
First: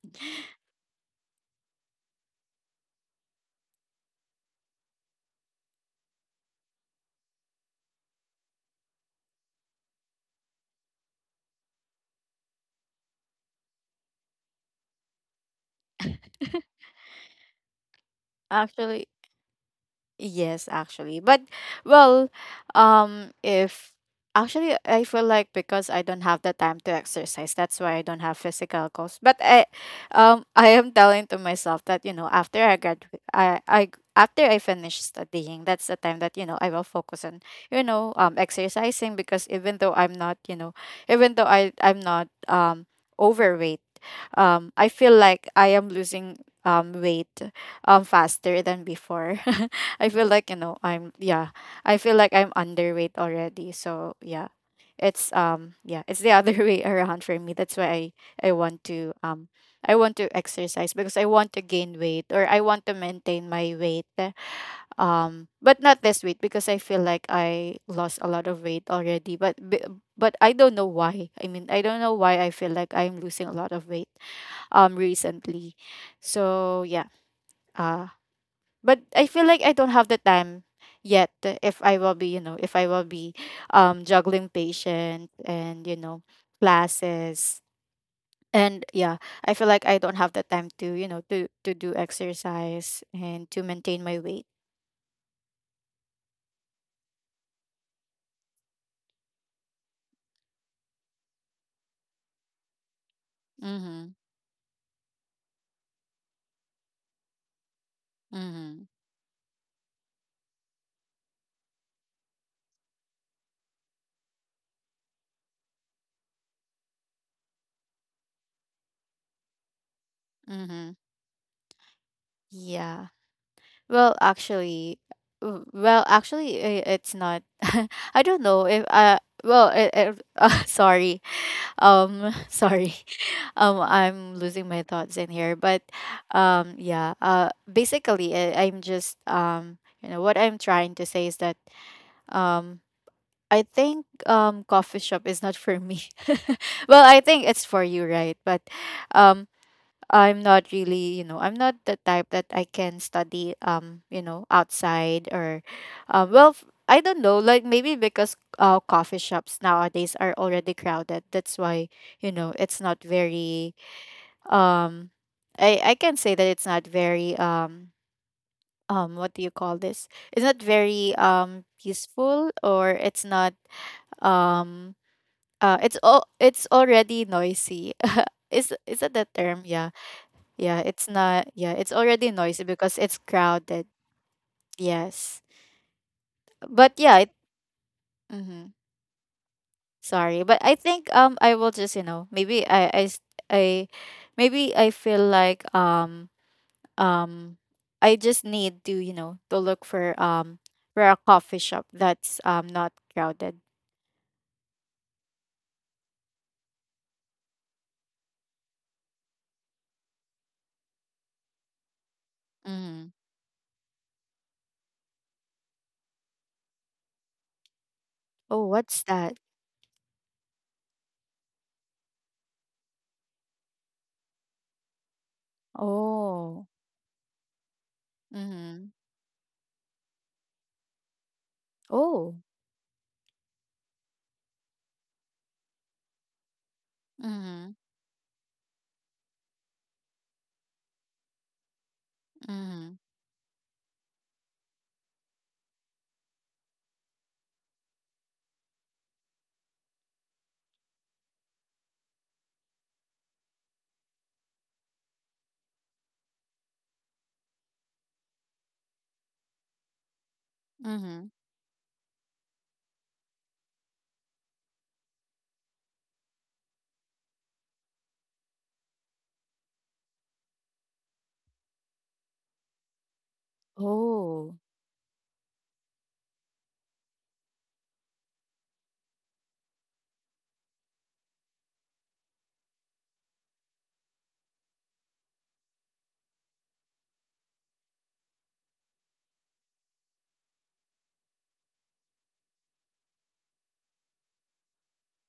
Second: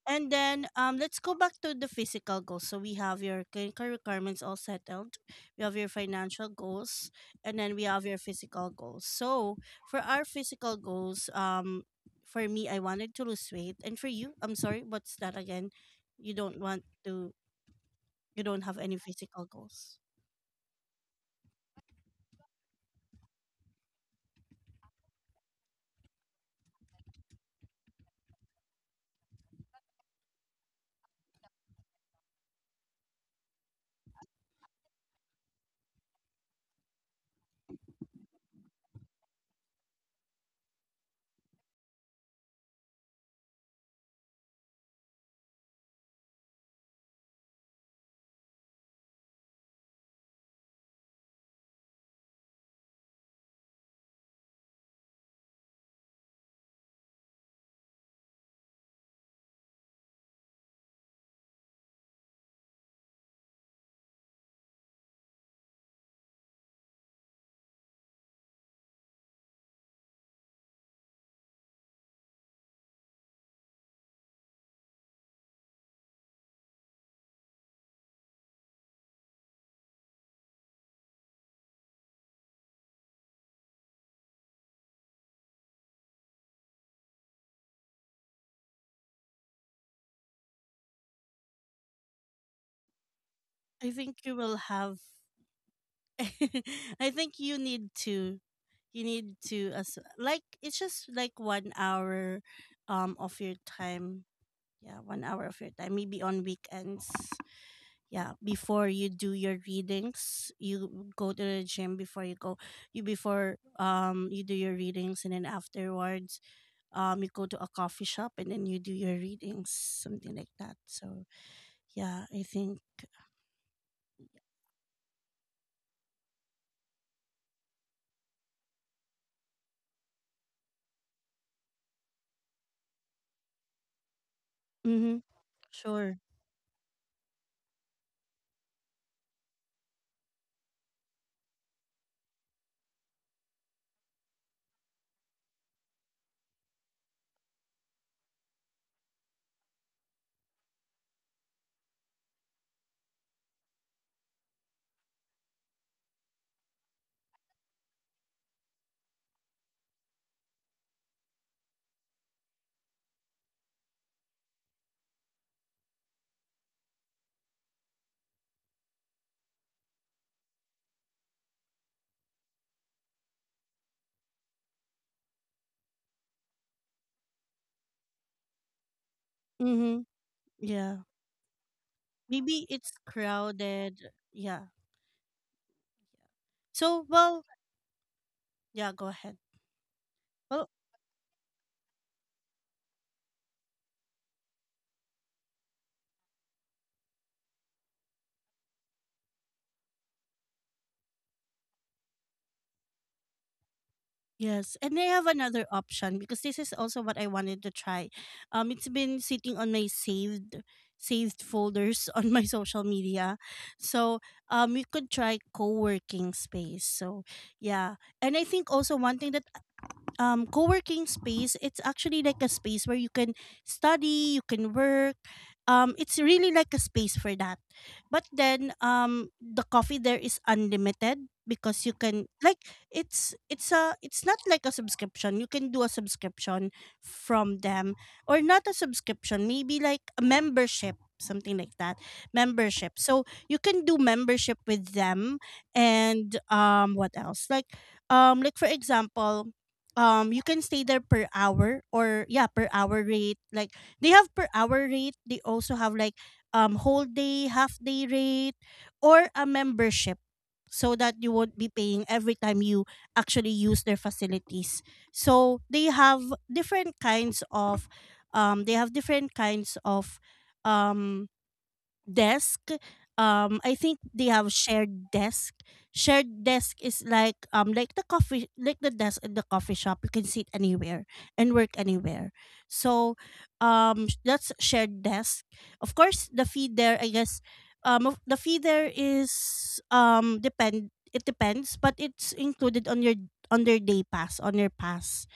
[SPEAKER 1] And then let's go back to the physical goals. So we have your clinical requirements all settled. We have your financial goals, and then we have your physical goals. So for our physical goals, for me, I wanted to lose weight. And for you, I'm sorry, what's that again? You don't want to you don't have any
[SPEAKER 2] Actually,
[SPEAKER 1] physical goals.
[SPEAKER 2] yes, actually. But, well, if actually I feel like, because I don't have the time to exercise, that's why I don't have physical goals. But I am telling to myself that, after I graduate I after I finish studying, that's the time that, I will focus on, exercising, because even though I'm not, even though I'm not, overweight, I feel like I am losing, weight, faster than before. I feel like, I'm — yeah, I feel like I'm underweight already. So yeah, it's the other way around for me. That's why I want to um I want to exercise, because I want to gain weight, or I want to maintain my weight. But not this weight, because I feel like I lost a lot of weight already. But I don't know why. I mean, I don't know why I feel like I'm losing a lot of weight recently. So yeah, uh but I feel like I don't have the time yet if I will be, juggling patient and, classes. And yeah, I feel like I don't have the time to do exercise, and to
[SPEAKER 1] I
[SPEAKER 2] maintain my
[SPEAKER 1] think you
[SPEAKER 2] weight.
[SPEAKER 1] will have. I think you need to as like it's just like 1 hour, of your
[SPEAKER 2] Mhm.
[SPEAKER 1] time. Yeah, 1 hour of your time. Maybe on weekends. Yeah,
[SPEAKER 2] Mhm.
[SPEAKER 1] before you do your readings, you go to the gym before you go. You before you do your readings, and then afterwards you go to a coffee shop and then you do your readings, something like that.
[SPEAKER 2] Mhm.
[SPEAKER 1] So yeah, I think.
[SPEAKER 2] Yeah. Well, actually, it's not. I don't know if, well, sorry. Sorry. I'm losing my
[SPEAKER 1] Mm-hmm.
[SPEAKER 2] thoughts in here, but
[SPEAKER 1] Sure.
[SPEAKER 2] yeah, basically, I'm just, you know what I'm trying to say is that um I think, coffee shop is not for me. Well, I think it's for you, right? But um I'm not really, you know, I'm not the type that I can study you know, outside or um well, f- I don't know, like maybe because coffee shops nowadays are already crowded. That's why, you know, it's not very um, I can say that it's not very um, what do you call this, it's not very peaceful, or it's not um it's already noisy. Is that the term? yeah
[SPEAKER 1] Mm-hmm.
[SPEAKER 2] yeah
[SPEAKER 1] Yeah.
[SPEAKER 2] it's not, yeah, it's already
[SPEAKER 1] Maybe
[SPEAKER 2] noisy
[SPEAKER 1] it's
[SPEAKER 2] because it's crowded.
[SPEAKER 1] crowded. Yeah.
[SPEAKER 2] Yes, but
[SPEAKER 1] So, well,
[SPEAKER 2] mm-hmm.
[SPEAKER 1] yeah, go ahead.
[SPEAKER 2] Sorry, but
[SPEAKER 1] Well,
[SPEAKER 2] I think I will just, you know, maybe I- maybe I feel like um, I just need to, you know, to look for a coffee shop that's not crowded.
[SPEAKER 1] yes. And I have another option because this is also what I wanted to try. It's been sitting on my saved folders on my social
[SPEAKER 2] Mm.
[SPEAKER 1] media. So, you could try co-working space. So, yeah. And I
[SPEAKER 2] Oh,
[SPEAKER 1] think also
[SPEAKER 2] what's
[SPEAKER 1] one thing
[SPEAKER 2] that?
[SPEAKER 1] that co-working space, it's actually like a space where you can study, you can work. It's really
[SPEAKER 2] Oh.
[SPEAKER 1] like a space for that, but then
[SPEAKER 2] Mm.
[SPEAKER 1] the coffee there is unlimited because you can
[SPEAKER 2] Oh.
[SPEAKER 1] like it's a it's not like a subscription. You can do a subscription from
[SPEAKER 2] Mm.
[SPEAKER 1] them, or not a subscription, maybe like a membership, something like that. Membership,
[SPEAKER 2] Mm.
[SPEAKER 1] so you can do membership with them. And what else? Like like for example you can stay there per hour, or yeah, per hour rate. Like they have per hour rate, they also have like whole day, half day rate, or a membership, so that you
[SPEAKER 2] Mm.
[SPEAKER 1] won't be paying every time you actually use their facilities. So they have different kinds of they have different kinds of um desk. I think they have
[SPEAKER 2] Oh.
[SPEAKER 1] shared desk. Shared desk is like the coffee like the desk in the coffee shop, you can sit anywhere and work anywhere. So that's shared desk. Of course, the fee there, I guess, the fee there is depend, it depends, but it's included on your on their day pass, on your pass,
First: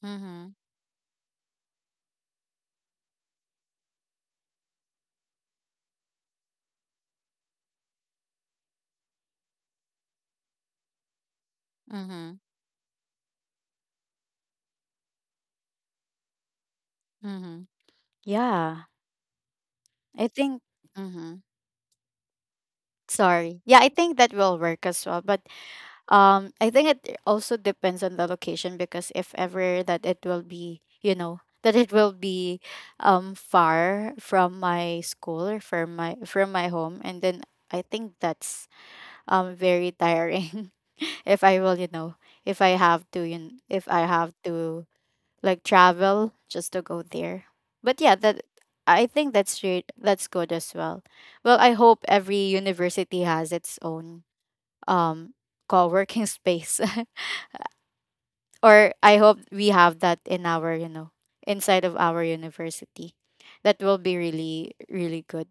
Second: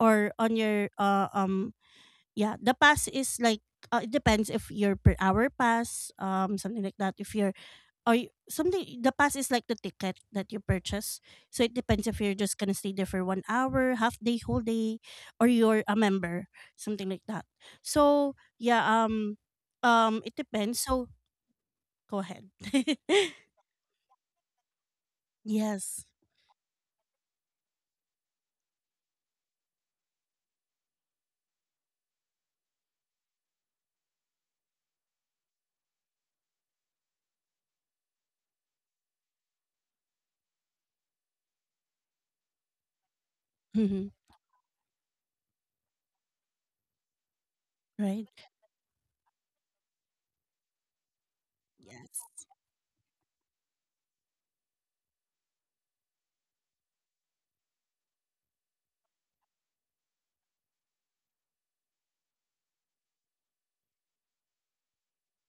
[SPEAKER 1] or
[SPEAKER 2] Mm.
[SPEAKER 1] on your yeah, the pass is like it depends if you're per hour pass, something like that, if you're or something. The pass is like the ticket that you purchase, so it depends if you're
[SPEAKER 2] Mm.
[SPEAKER 1] just gonna stay there for 1 hour, half day, whole day, or you're a member, something like that.
[SPEAKER 2] Mm.
[SPEAKER 1] So yeah,
[SPEAKER 2] Yeah. I
[SPEAKER 1] it
[SPEAKER 2] think
[SPEAKER 1] depends. So
[SPEAKER 2] mm.
[SPEAKER 1] go ahead.
[SPEAKER 2] Sorry. Yeah, I think that will work as well. But
[SPEAKER 1] Yes.
[SPEAKER 2] I think it also depends on the location, because if ever that it will be, you know, that it will be far from my school or from my home, and then I think that's very tiring if I will, you know, if I have to you kn- if I
[SPEAKER 1] Hmm.
[SPEAKER 2] have to like travel just to go there. But yeah, that,
[SPEAKER 1] Right.
[SPEAKER 2] I think that's good as well. Well, I hope
[SPEAKER 1] Yes.
[SPEAKER 2] every university has its own um co-working space. Or I hope we have that in our, you know, inside of our university. That will be really, really good.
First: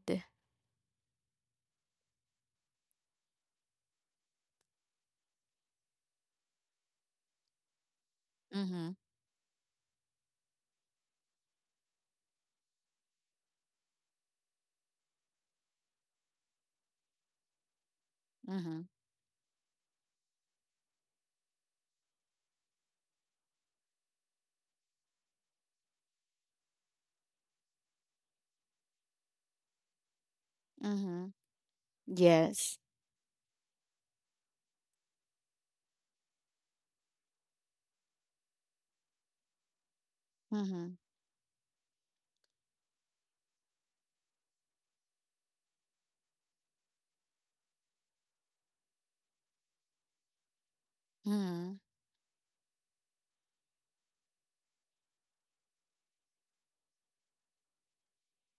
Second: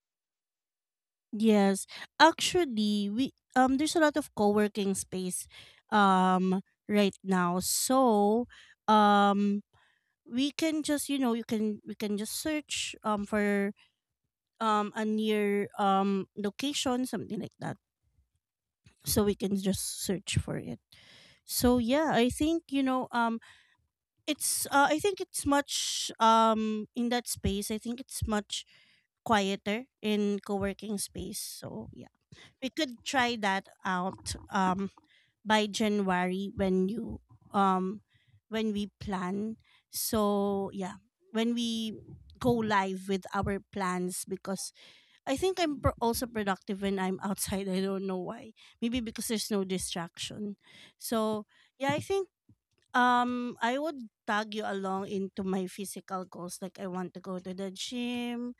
[SPEAKER 1] Yes, actually, we there's a lot of co-working space um right now. So,
[SPEAKER 2] Mm-hmm.
[SPEAKER 1] um we can just, you know, you can we can just search for a near location, something like that.
[SPEAKER 2] Mm-hmm.
[SPEAKER 1] So we can just search for it. So yeah, I think you know it's I think it's much in that space. I think it's much quieter in co-working
[SPEAKER 2] Mm-hmm.
[SPEAKER 1] space. So yeah. We
[SPEAKER 2] Yes.
[SPEAKER 1] could try that out by January when you um when we plan. So
[SPEAKER 2] Mm-hmm.
[SPEAKER 1] yeah, when we go live with our plans because I think also productive when I'm outside. I don't know why. Maybe because there's no distraction. So
[SPEAKER 2] Mm-hmm.
[SPEAKER 1] yeah, I think I would tag you along into my physical goals, like I want to go to the gym,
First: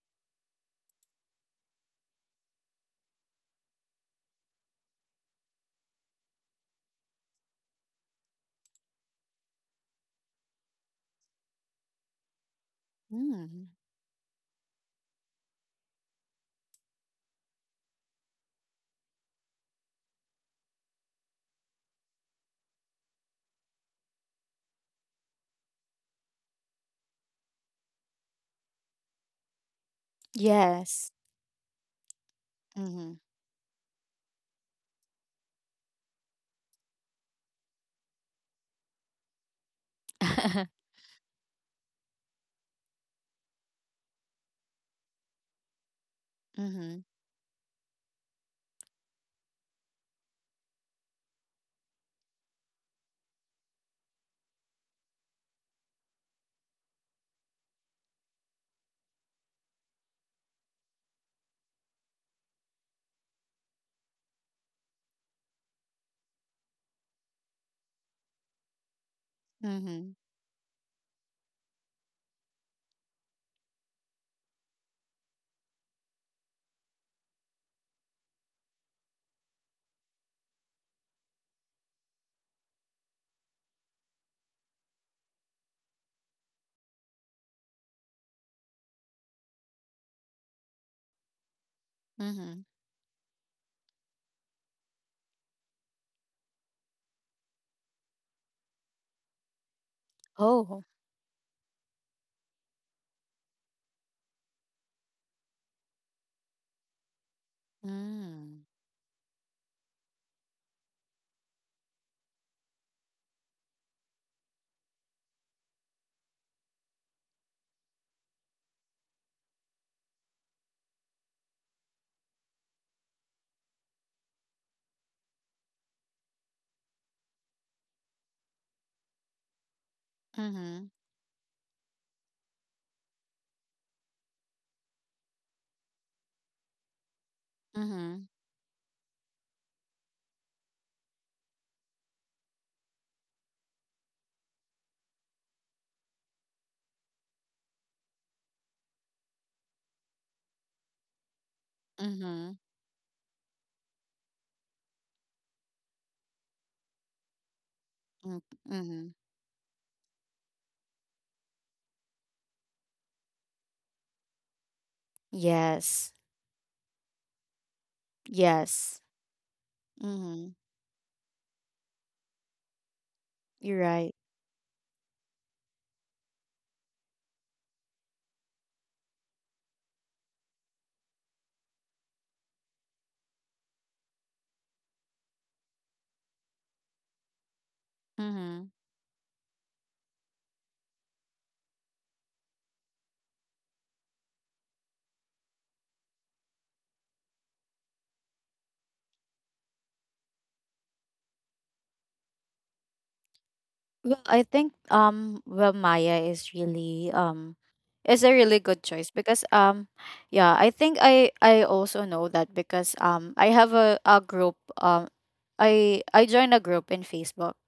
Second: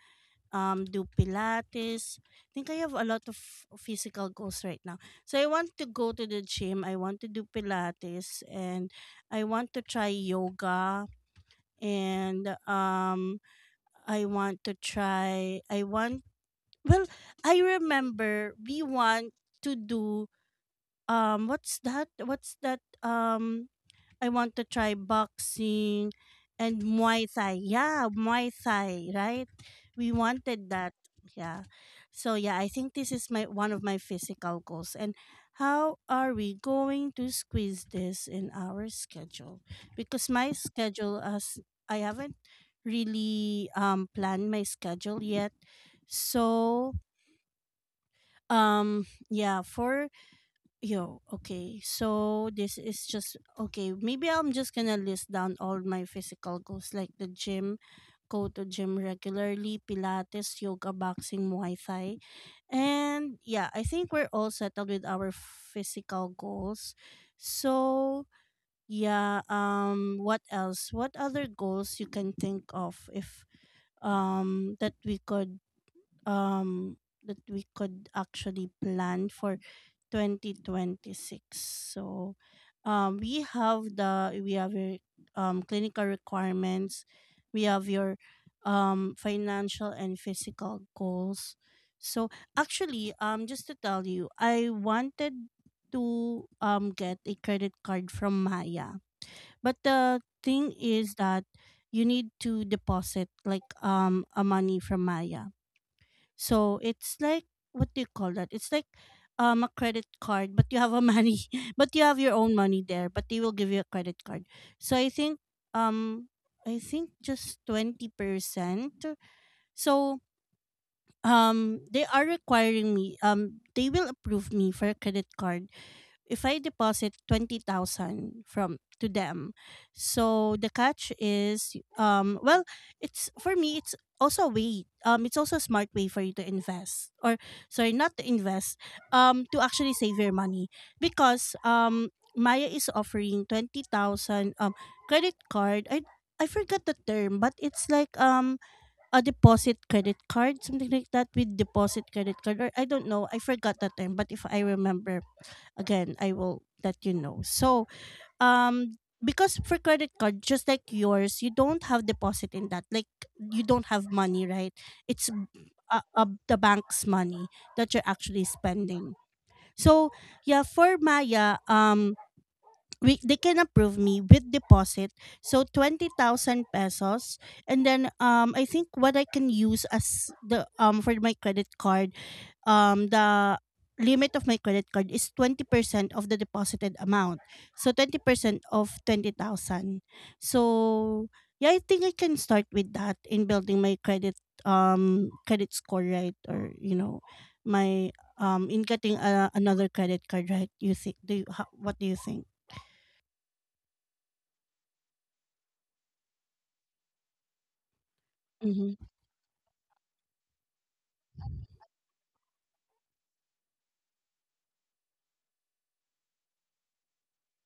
[SPEAKER 1] do Pilates. I think I have a lot of physical goals right now. So I want to go to the gym. I want to do Pilates, and I want to try yoga, and
[SPEAKER 2] Mm-hmm.
[SPEAKER 1] I want to try, well, I remember we want to do, what's that? What's that? I want to try boxing and Muay Thai. Yeah, Muay Thai, right? We wanted that.
[SPEAKER 2] Yes.
[SPEAKER 1] Yeah. So yeah, I think this
[SPEAKER 2] Mm-hmm.
[SPEAKER 1] is my one of my physical goals. And how are we going to squeeze this in our schedule? Because my schedule as I haven't really planned my schedule yet. So
[SPEAKER 2] Mm-hmm.
[SPEAKER 1] yeah, for Yo, okay. So this is just okay. Maybe I'm just gonna list down all my physical goals like the gym, go to gym regularly, Pilates, yoga, boxing, Muay Thai. And yeah, I think we're all settled with our physical goals. So yeah,
[SPEAKER 2] Mm-hmm.
[SPEAKER 1] what else? What other goals you can think of if um that we could um that we could actually plan for 2026? So we have your clinical requirements. We have your financial and physical goals. So
[SPEAKER 2] Mm-hmm.
[SPEAKER 1] actually, just to tell you, I wanted to get a credit card from Maya, but the thing
[SPEAKER 2] Oh.
[SPEAKER 1] is that you need to deposit like a money from Maya. So it's like, what do you call that?
[SPEAKER 2] Mm-hmm.
[SPEAKER 1] It's like a credit card, but you have a money, but you have your own money there, but they will give you a credit card. So I think um I think just 20%. So they are requiring me, they will approve me for a credit card if I deposit 20,000 from to them. So the
[SPEAKER 2] Mm-hmm.
[SPEAKER 1] catch is, well, it's for me, it's also a smart way for you to invest. Or sorry, not to
[SPEAKER 2] Mm-hmm.
[SPEAKER 1] invest, to actually save your money, because Maya is offering 20,000 credit card. I forgot the term, but it's like a deposit credit card, something like that, with deposit credit
[SPEAKER 2] Mm-hmm.
[SPEAKER 1] card. Or I don't know, I forgot the term, but if I remember again, I will let you know. So,
[SPEAKER 2] Mm-hmm.
[SPEAKER 1] because for credit card, just like yours, you don't have deposit in that. Like, you don't have money, right? It's
[SPEAKER 2] Yes.
[SPEAKER 1] the bank's money that you're actually
[SPEAKER 2] Yes.
[SPEAKER 1] spending. So
[SPEAKER 2] Mm-hmm.
[SPEAKER 1] yeah, for Maya, we they can
[SPEAKER 2] You're
[SPEAKER 1] approve
[SPEAKER 2] right.
[SPEAKER 1] me with deposit. So 20,000 pesos, and then, I think what I can use as the for my credit card, the limit of my credit card is 20% of the deposited amount. So 20%
[SPEAKER 2] Mm-hmm.
[SPEAKER 1] of 20,000. So yeah, I think I can start with that in building my credit score, right? Or my, in getting another credit card, right? You think, do you, how, what do you think?
[SPEAKER 2] Well, I think well, Maya is really is a really good
[SPEAKER 1] Mm-hmm.
[SPEAKER 2] choice because yeah, I think I also know that because I have a group, um, I joined a group in Facebook.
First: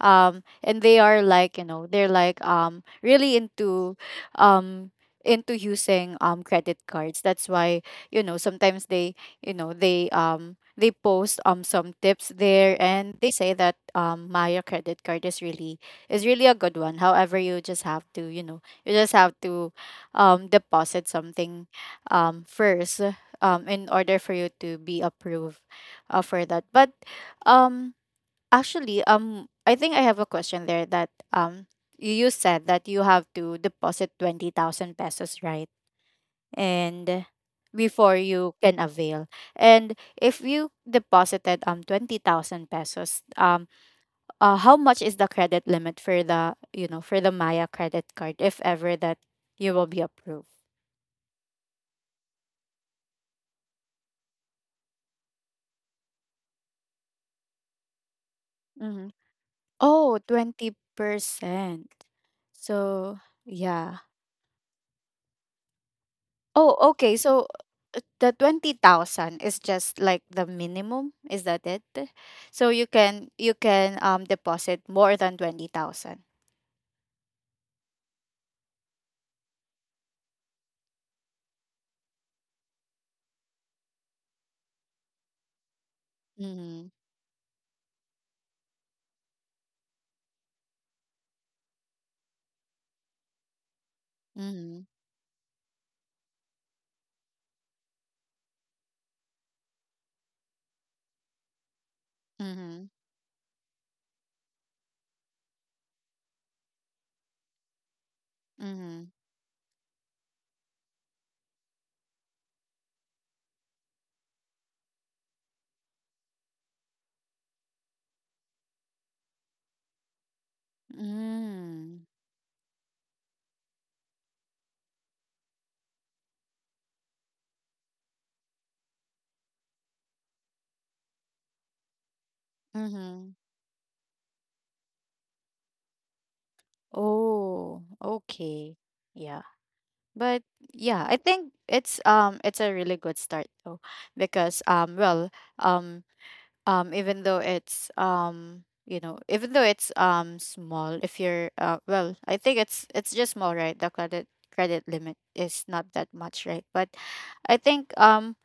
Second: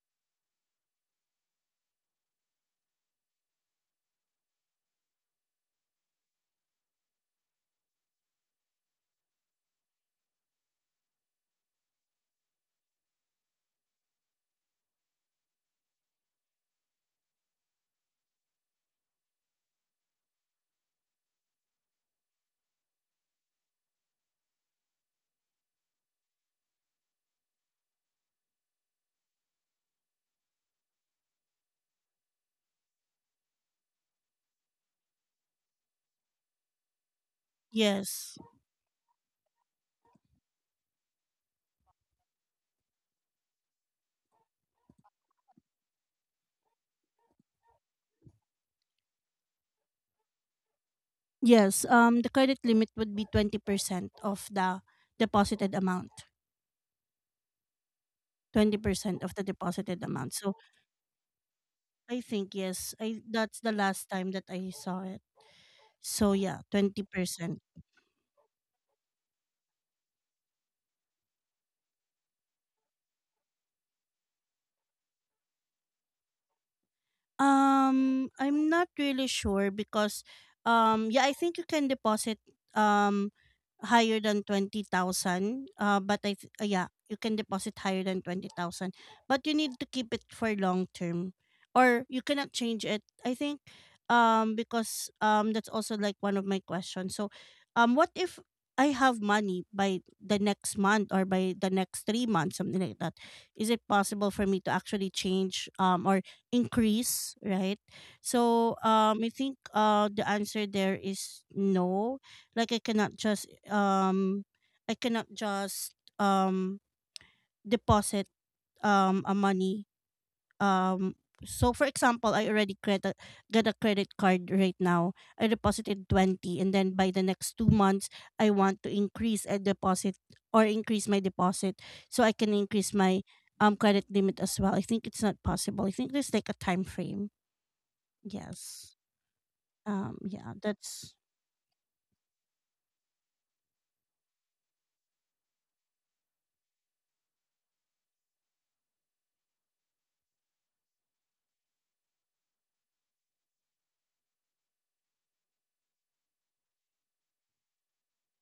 [SPEAKER 2] And they are like, you know, they're like really um into using credit cards. That's why, you know, sometimes you know, they post some tips there, and they say that Maya credit card is really, is really a good one. However, you just have to, you know, you just have to deposit something first in order for you to be approved for that. But um actually, I think I have a question there, that you, you said that you have to deposit 20,000 pesos, right? And before
[SPEAKER 1] Yes,
[SPEAKER 2] you can avail. And if you deposited 20,000 pesos, how much is the credit limit for the, you know, for the Maya credit card if ever that you will be approved?
[SPEAKER 1] yes, the credit limit would be 20% of the deposited amount.
[SPEAKER 2] Mm-hmm.
[SPEAKER 1] 20% of the deposited
[SPEAKER 2] Oh,
[SPEAKER 1] amount. So
[SPEAKER 2] 20%.
[SPEAKER 1] I think yes.
[SPEAKER 2] So,
[SPEAKER 1] I that's the
[SPEAKER 2] yeah.
[SPEAKER 1] last time that I saw it. So yeah,
[SPEAKER 2] Oh, okay. So
[SPEAKER 1] 20%.
[SPEAKER 2] the 20,000 is just like the minimum, is that it? So you can, you can deposit more than 20,000.
[SPEAKER 1] I'm not really sure, because yeah, I think you can deposit um higher than 20,000.
[SPEAKER 2] Mhm.
[SPEAKER 1] Yeah, you can deposit higher than 20,000, but you need to keep it for long term, or you cannot change it. I think,
[SPEAKER 2] Mhm.
[SPEAKER 1] because that's also like one of my questions. So what if I have money by the next month, or by the next 3 months, something
[SPEAKER 2] Mhm.
[SPEAKER 1] like that? Is it possible for me to actually change, or increase, right? So
[SPEAKER 2] Mhm.
[SPEAKER 1] I think the answer there is no. Like, I cannot just deposit a money, um so for
[SPEAKER 2] Mm.
[SPEAKER 1] example, I already credit get a credit card right now. I deposited 20, and then by the next 2 months I want to increase a deposit, or increase my deposit, so I can increase my
[SPEAKER 2] Mhm.
[SPEAKER 1] credit limit as well. I think it's not possible. I think there's like a time frame.
[SPEAKER 2] Oh, okay.
[SPEAKER 1] Yes.
[SPEAKER 2] Yeah. But
[SPEAKER 1] Yeah,
[SPEAKER 2] yeah,
[SPEAKER 1] that's
[SPEAKER 2] I think it's a really good start though, because um um, even though it's you know, even though it's small, if you're, I think it's just small, right, the credit limit is not that much, right? But I think um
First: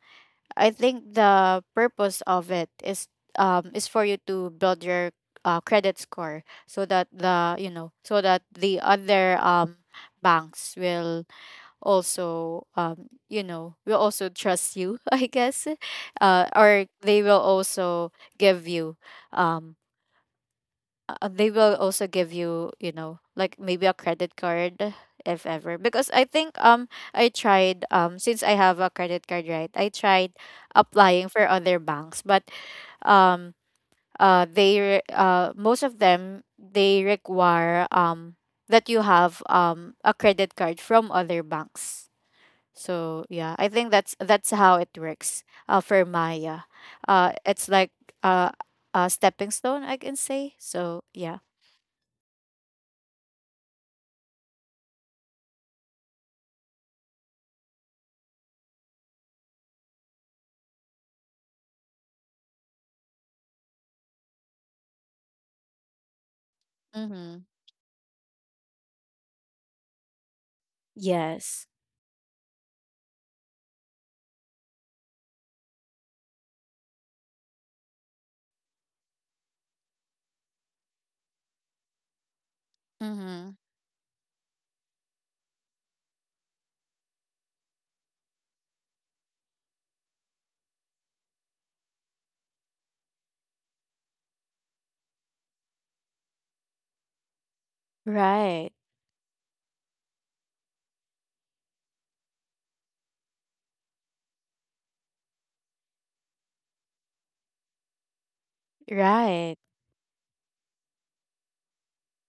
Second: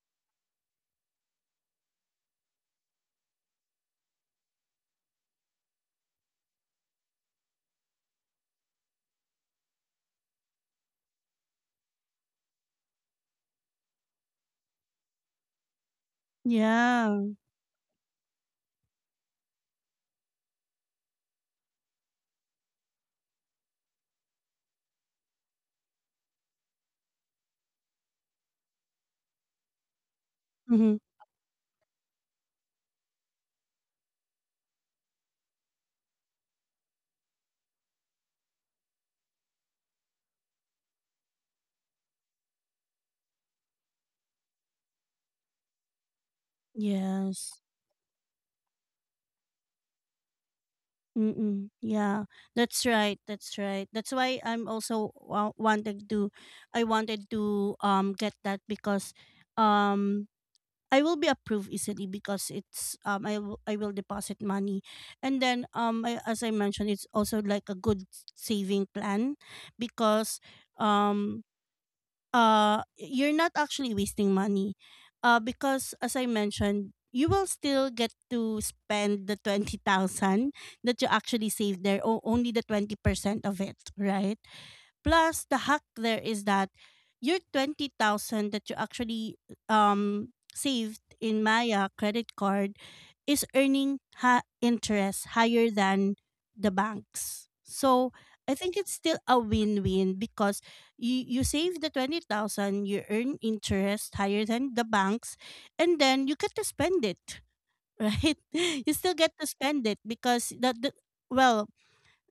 [SPEAKER 2] I think the purpose of it is for you to build your credit score, so that the, you know, so that the other banks will also you know, will also trust you I guess. Or they
[SPEAKER 1] yeah.
[SPEAKER 2] will also give you um they will also give you, you know, like maybe a credit card if ever, because I think um, I tried since I have a credit card, right, I tried
[SPEAKER 1] Hmm.
[SPEAKER 2] applying for other banks, but um, most of them, they require that you have a credit card from other banks. So yeah, I think that's how it works, for Maya.
[SPEAKER 1] Yes.
[SPEAKER 2] It's like uh, a stepping stone, I can say. So yeah.
[SPEAKER 1] Mm-mm. Yeah, that's right. That's right. That's why I'm also I wanted to get that, because, um, I will be approved easily, because it's I will deposit money. And then as I mentioned, it's
[SPEAKER 2] Mm-hmm.
[SPEAKER 1] also like a good saving plan, because um
[SPEAKER 2] Yes.
[SPEAKER 1] you're not actually wasting money, because as I mentioned, you will still get to spend the 20,000 that you actually saved there, or only the 20%
[SPEAKER 2] Mm-hmm.
[SPEAKER 1] of it, right? Plus, the hack there is that your 20,000 that you actually um saved in Maya credit card is earning interest higher than the banks. So I
[SPEAKER 2] Right.
[SPEAKER 1] think it's still a win-win, because you save the 20,000, you earn interest higher than the banks, and then you get to spend it, right? You still get to
[SPEAKER 2] Right.
[SPEAKER 1] spend it because that the... Well,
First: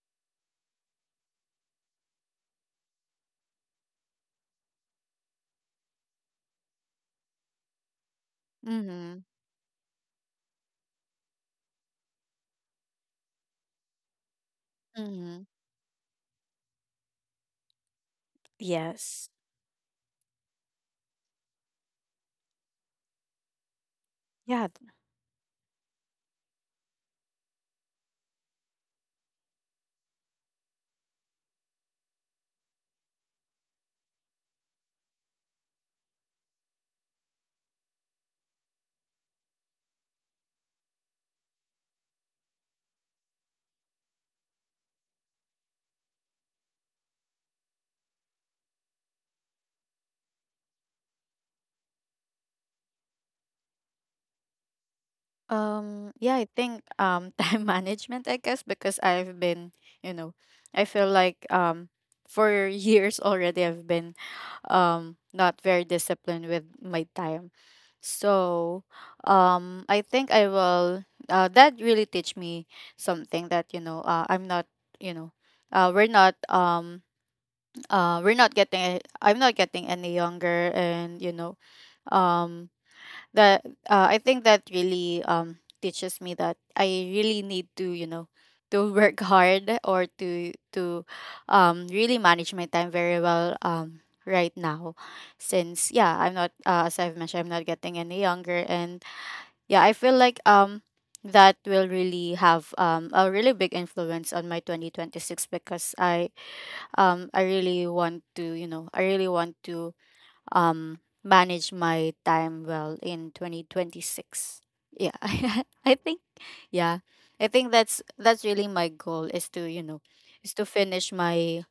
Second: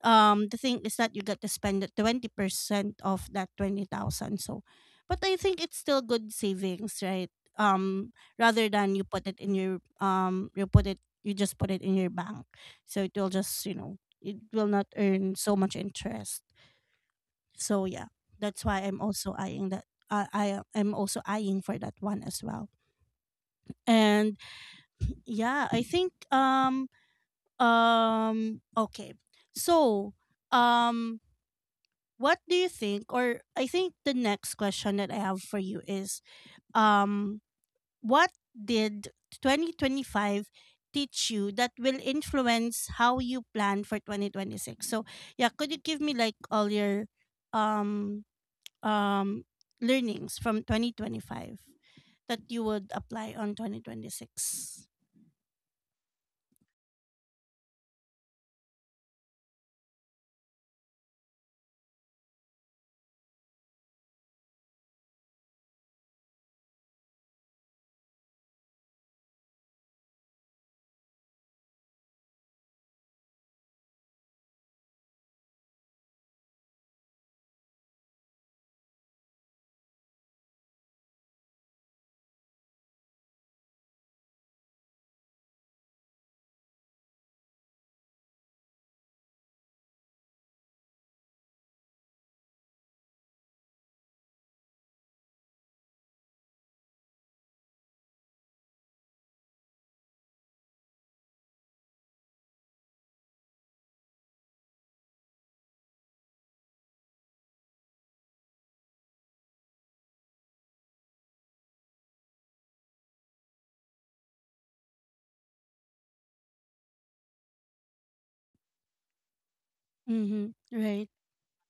[SPEAKER 1] the thing is that you got to spend the 20% of that 20,000. So, but I think it's still good savings, right? um Rather than you
[SPEAKER 2] Mm-hmm.
[SPEAKER 1] put it in your, you just put it in your bank, so it will not earn
[SPEAKER 2] Mm-hmm.
[SPEAKER 1] so much interest. So yeah, that's why I'm
[SPEAKER 2] Yes.
[SPEAKER 1] also eyeing that. I am also eyeing for that one as well. And
[SPEAKER 2] Yeah.
[SPEAKER 1] yeah, I think okay. So um What do you think or I think the next question that I have for you is, um what did 2025 teach you that will influence how you plan for 2026? So, yeah, could you give me like all your um um learnings from 2025 that you would apply on 2026?
[SPEAKER 2] Yeah. I think time management, I guess, because I've been, you know, I feel like for years already I've been not very disciplined with my time. So um, I think I will, that really teach me something, that you know, I'm not you know uh, we're not um we're not getting I'm not getting any younger, and you know, um that I think that really teaches me that I really need to, you know, to work hard, or to really manage my time very well right now, since yeah, I'm not, as I've mentioned, I'm not getting any younger, and yeah, I feel like that will really have a really big influence on my 2026, because I really want to, you know, I really want to manage my time well in 2026. Yeah, I think, yeah, I think that's really my goal, is to, you know, is
[SPEAKER 1] Mhm.
[SPEAKER 2] to
[SPEAKER 1] Right.
[SPEAKER 2] finish my,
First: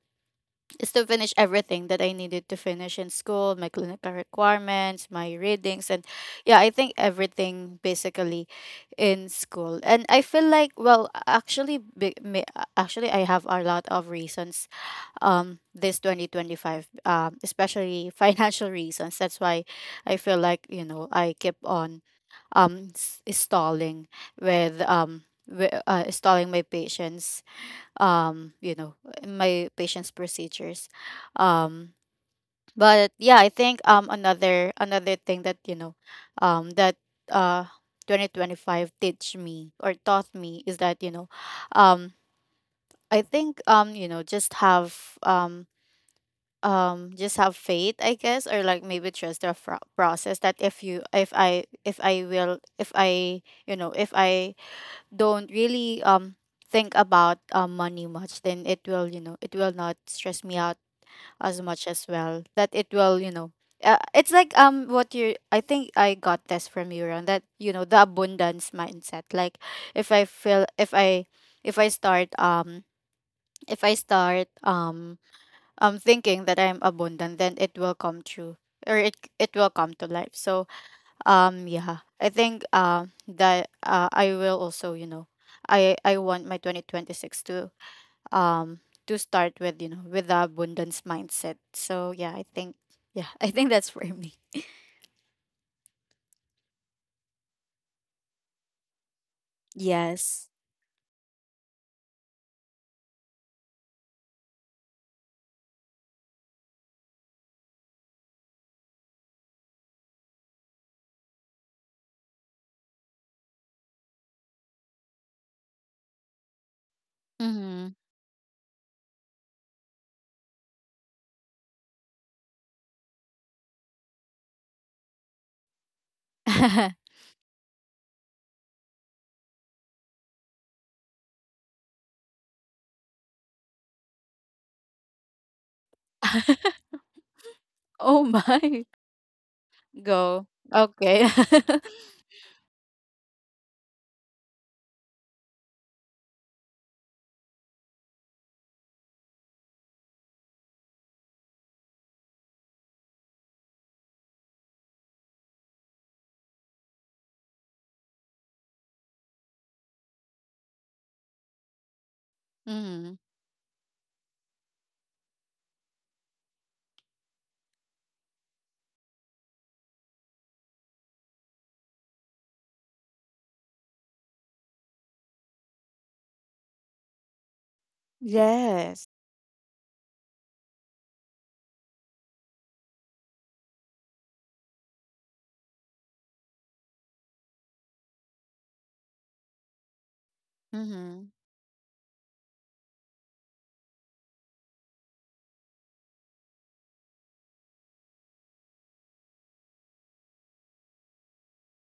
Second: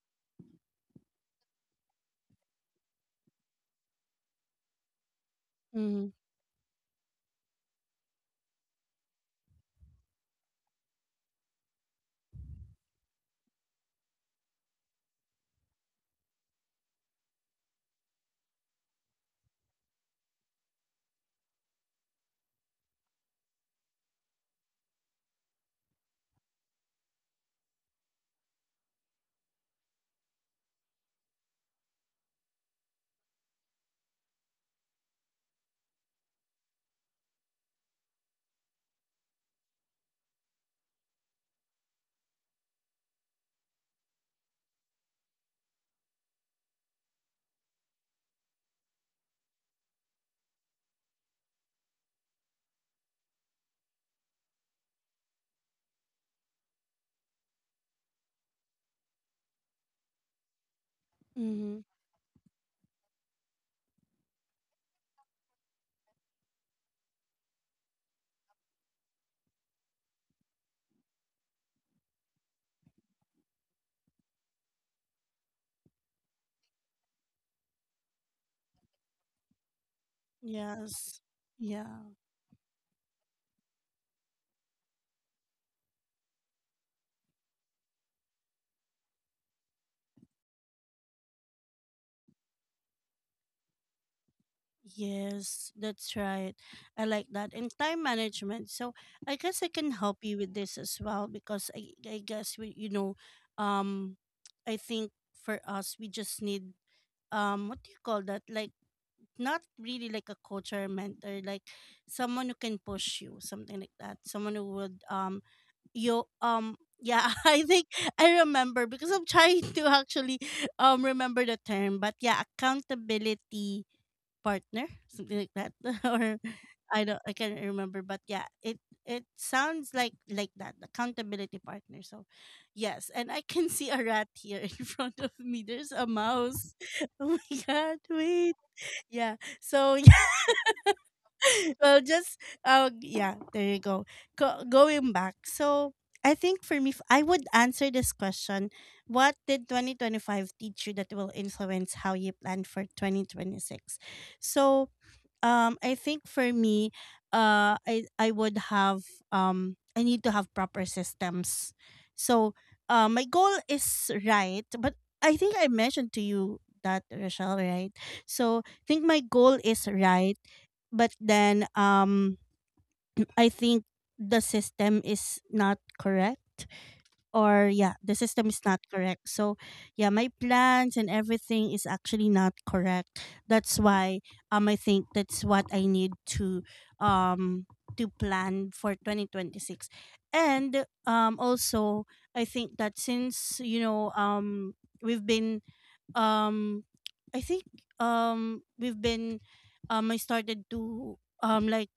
[SPEAKER 2] is to finish everything that I needed to finish in school, my clinical requirements, my readings, and
[SPEAKER 1] Mhm.
[SPEAKER 2] yeah, I think everything basically in school. And I feel like, well, actually I have a lot of reasons this 2025, especially financial reasons, that's why I feel like, you know, I keep on stalling stalling my patients, you know, my patients procedures. um but yeah, I think um, another thing that, you know, that uh 2025 teach me or taught me is that, you know, um, I think you know, just have um um, just have faith, I guess, or like maybe trust the process, that if you if I will if I you know if I don't really think about, money much, then it will, you know, it will not stress me out as much
[SPEAKER 1] Mhm.
[SPEAKER 2] as well. That it will, you know, it's like what you, I think I got this from you, Ron, that you know, the abundance mindset, like if I feel if i start um if I start thinking that I'm abundant, then it will come true, or it will come to life. So
[SPEAKER 1] Yes.
[SPEAKER 2] yeah,
[SPEAKER 1] Yeah.
[SPEAKER 2] I think that I will also, you know, I want my 2026 um to start with, you know, with the abundance mindset. So yeah, I think, yeah, I think that's for me.
[SPEAKER 1] Yes, that's right. I like that. And time management. So I guess I can help you
[SPEAKER 2] Yes.
[SPEAKER 1] with this as well, because I guess um I think for us, we just need, what do you call that? Like, not really like a coach or a mentor, like someone who can push you, something like that. Someone who would you, yeah, I
[SPEAKER 2] Mm-hmm.
[SPEAKER 1] think I remember, because I'm trying to actually remember the term. But yeah, accountability partner, something like that, or I can't remember. But yeah, it sounds like that accountability partner. So, yes, and I can see a rat here in front of me. There's a mouse. Oh my god!
[SPEAKER 2] Oh
[SPEAKER 1] Wait,
[SPEAKER 2] my,
[SPEAKER 1] yeah. So yeah,
[SPEAKER 2] go, okay.
[SPEAKER 1] well, just yeah. There you go. Going back, so I think for me, I would answer this question: What did 2025 teach you that will influence how you plan for 2026? So I think for me, uh, I I would have I need to have proper systems. So,
[SPEAKER 2] Mm-hmm.
[SPEAKER 1] my goal is right, but I think I mentioned to you that, Rochelle, right? So I think my goal is right, but then, I think the system is not correct, or yeah, the system is not
[SPEAKER 2] Yes.
[SPEAKER 1] correct. So yeah, my plans and everything is actually not correct. That's why I think that's what I need to, um to plan for 2026. And
[SPEAKER 2] Mm-hmm.
[SPEAKER 1] also I think that since we've been um I think we've been I started to, like,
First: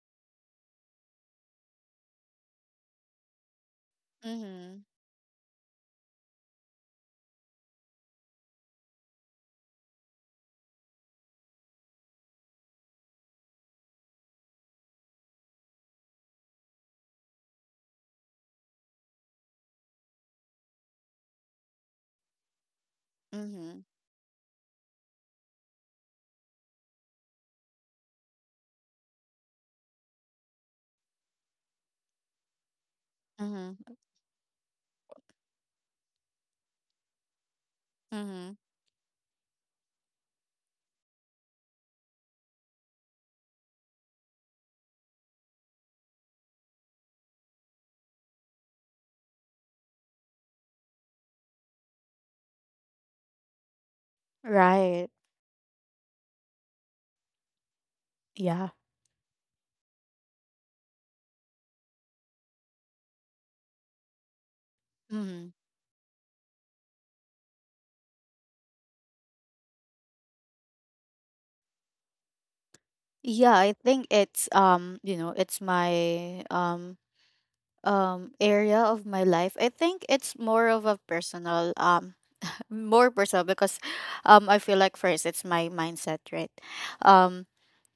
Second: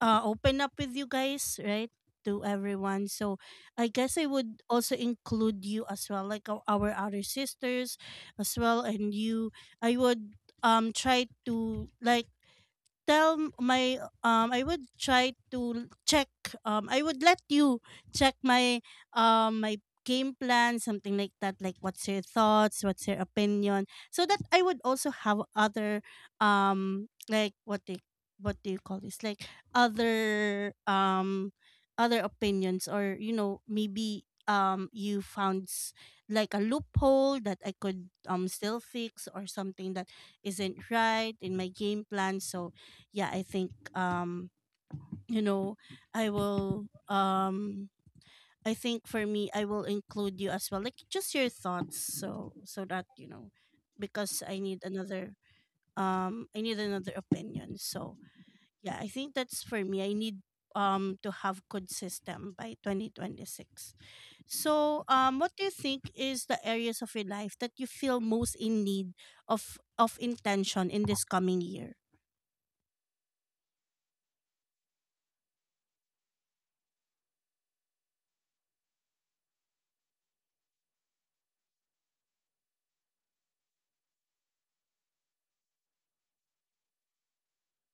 [SPEAKER 1] open up with you guys, right? To everyone. So I guess I would
[SPEAKER 2] Mm-hmm.
[SPEAKER 1] also include you as well, like our other sisters as well. And you, I would try to like tell my, I would try to check, I would let you check my game plan, something like that, like, what's your thoughts, what's your
[SPEAKER 2] Mm-hmm.
[SPEAKER 1] opinion, so that I would also have other like, what they, what do you call this, like other, other opinions, or maybe you found like a loophole that I could
[SPEAKER 2] Mm-hmm.
[SPEAKER 1] still fix, or something that isn't right in my game plan. So yeah, I think, you know, I will um I think for me, I will include you as well. Like just your thoughts, so that, because I need
[SPEAKER 2] Right.
[SPEAKER 1] another opinion. So
[SPEAKER 2] Yeah.
[SPEAKER 1] yeah, I think that's for me. I need to have good system by 2026. So
[SPEAKER 2] Hmm.
[SPEAKER 1] what do you think is the areas of your life that you feel most in need of intention in this coming year?
[SPEAKER 2] Yeah, I think it's you know, it's my um, area of my life. I think it's more of a personal more personal, because I feel like first it's my mindset, right? Um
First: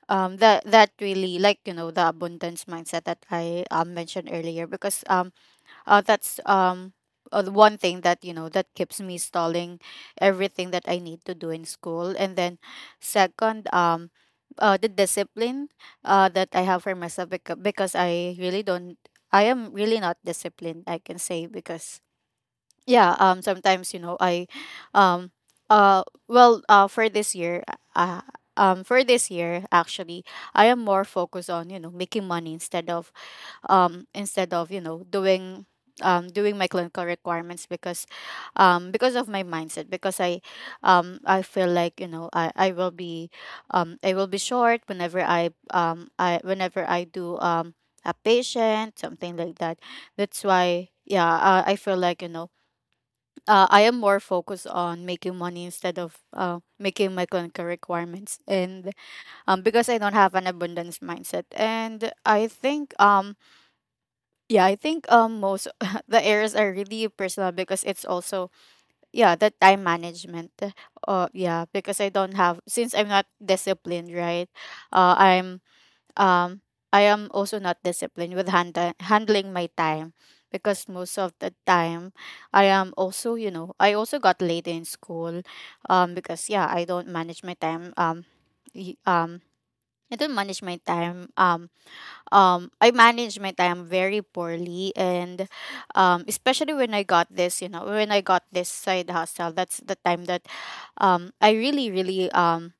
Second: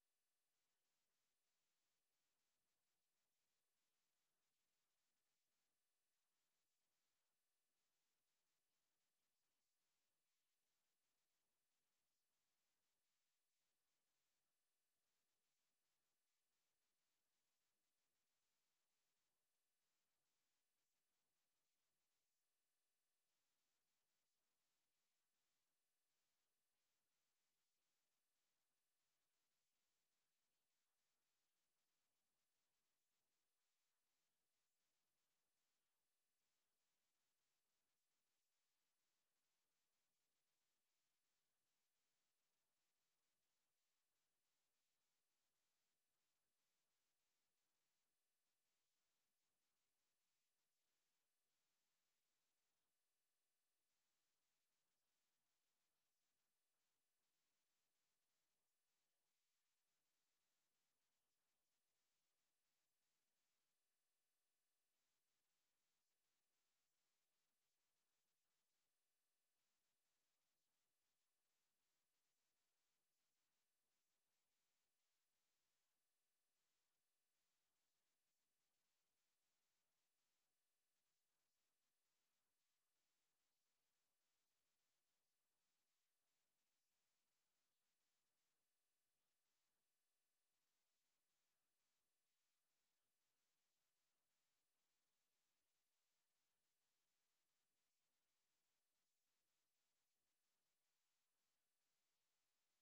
[SPEAKER 2] um, that that really like, you know, the abundance mindset that I mentioned earlier, because that's the one thing that, you know, that keeps me stalling everything that I need to do in school. And then second, the discipline that I have for myself, because I really don't, I am really not disciplined, I can say, because yeah, sometimes you know I um for this year, uh for this year actually, I am more focused on, you know, making money instead of instead of, you know, doing doing my clinical requirements, because of my mindset, because I feel like, you know, I will be um, I will be short whenever I whenever I do a patient, something like that. That's why, yeah, I feel like, you know, I am more focused on making money instead of, making my clinical requirements. And because I don't have an abundance mindset. And I think yeah, I think most, the errors are really personal, because it's also, yeah, the time management. Yeah, because I don't have, since I'm not disciplined, right. Uh I'm um I am also not disciplined with handling my time, because most of the time I am also, you know, I also got late in school, because yeah, I don't manage my time y- um I don't manage my time um, I managed my time very poorly. And especially when I got this, you know, when I got this side hustle, that's the time that I really, really um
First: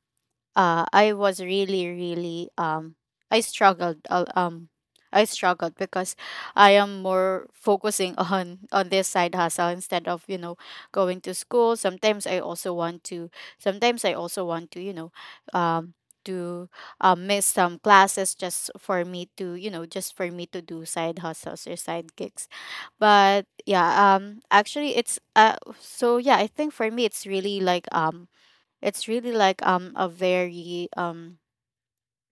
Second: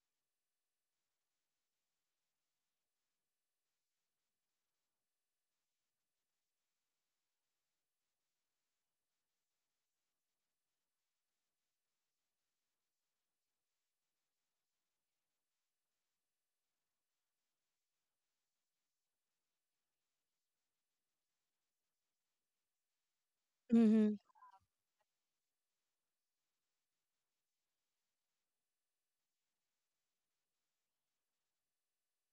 [SPEAKER 2] uh, I was really, really, I struggled. I struggled because I am more focusing on this side hustle, instead of, you know, going to school. Sometimes I also want to. Sometimes I also want um, to miss some classes just for me to you know just for me to do side hustles or side gigs. But yeah,
[SPEAKER 1] Mm-hmm.
[SPEAKER 2] actually, I think for me it's really like a very, um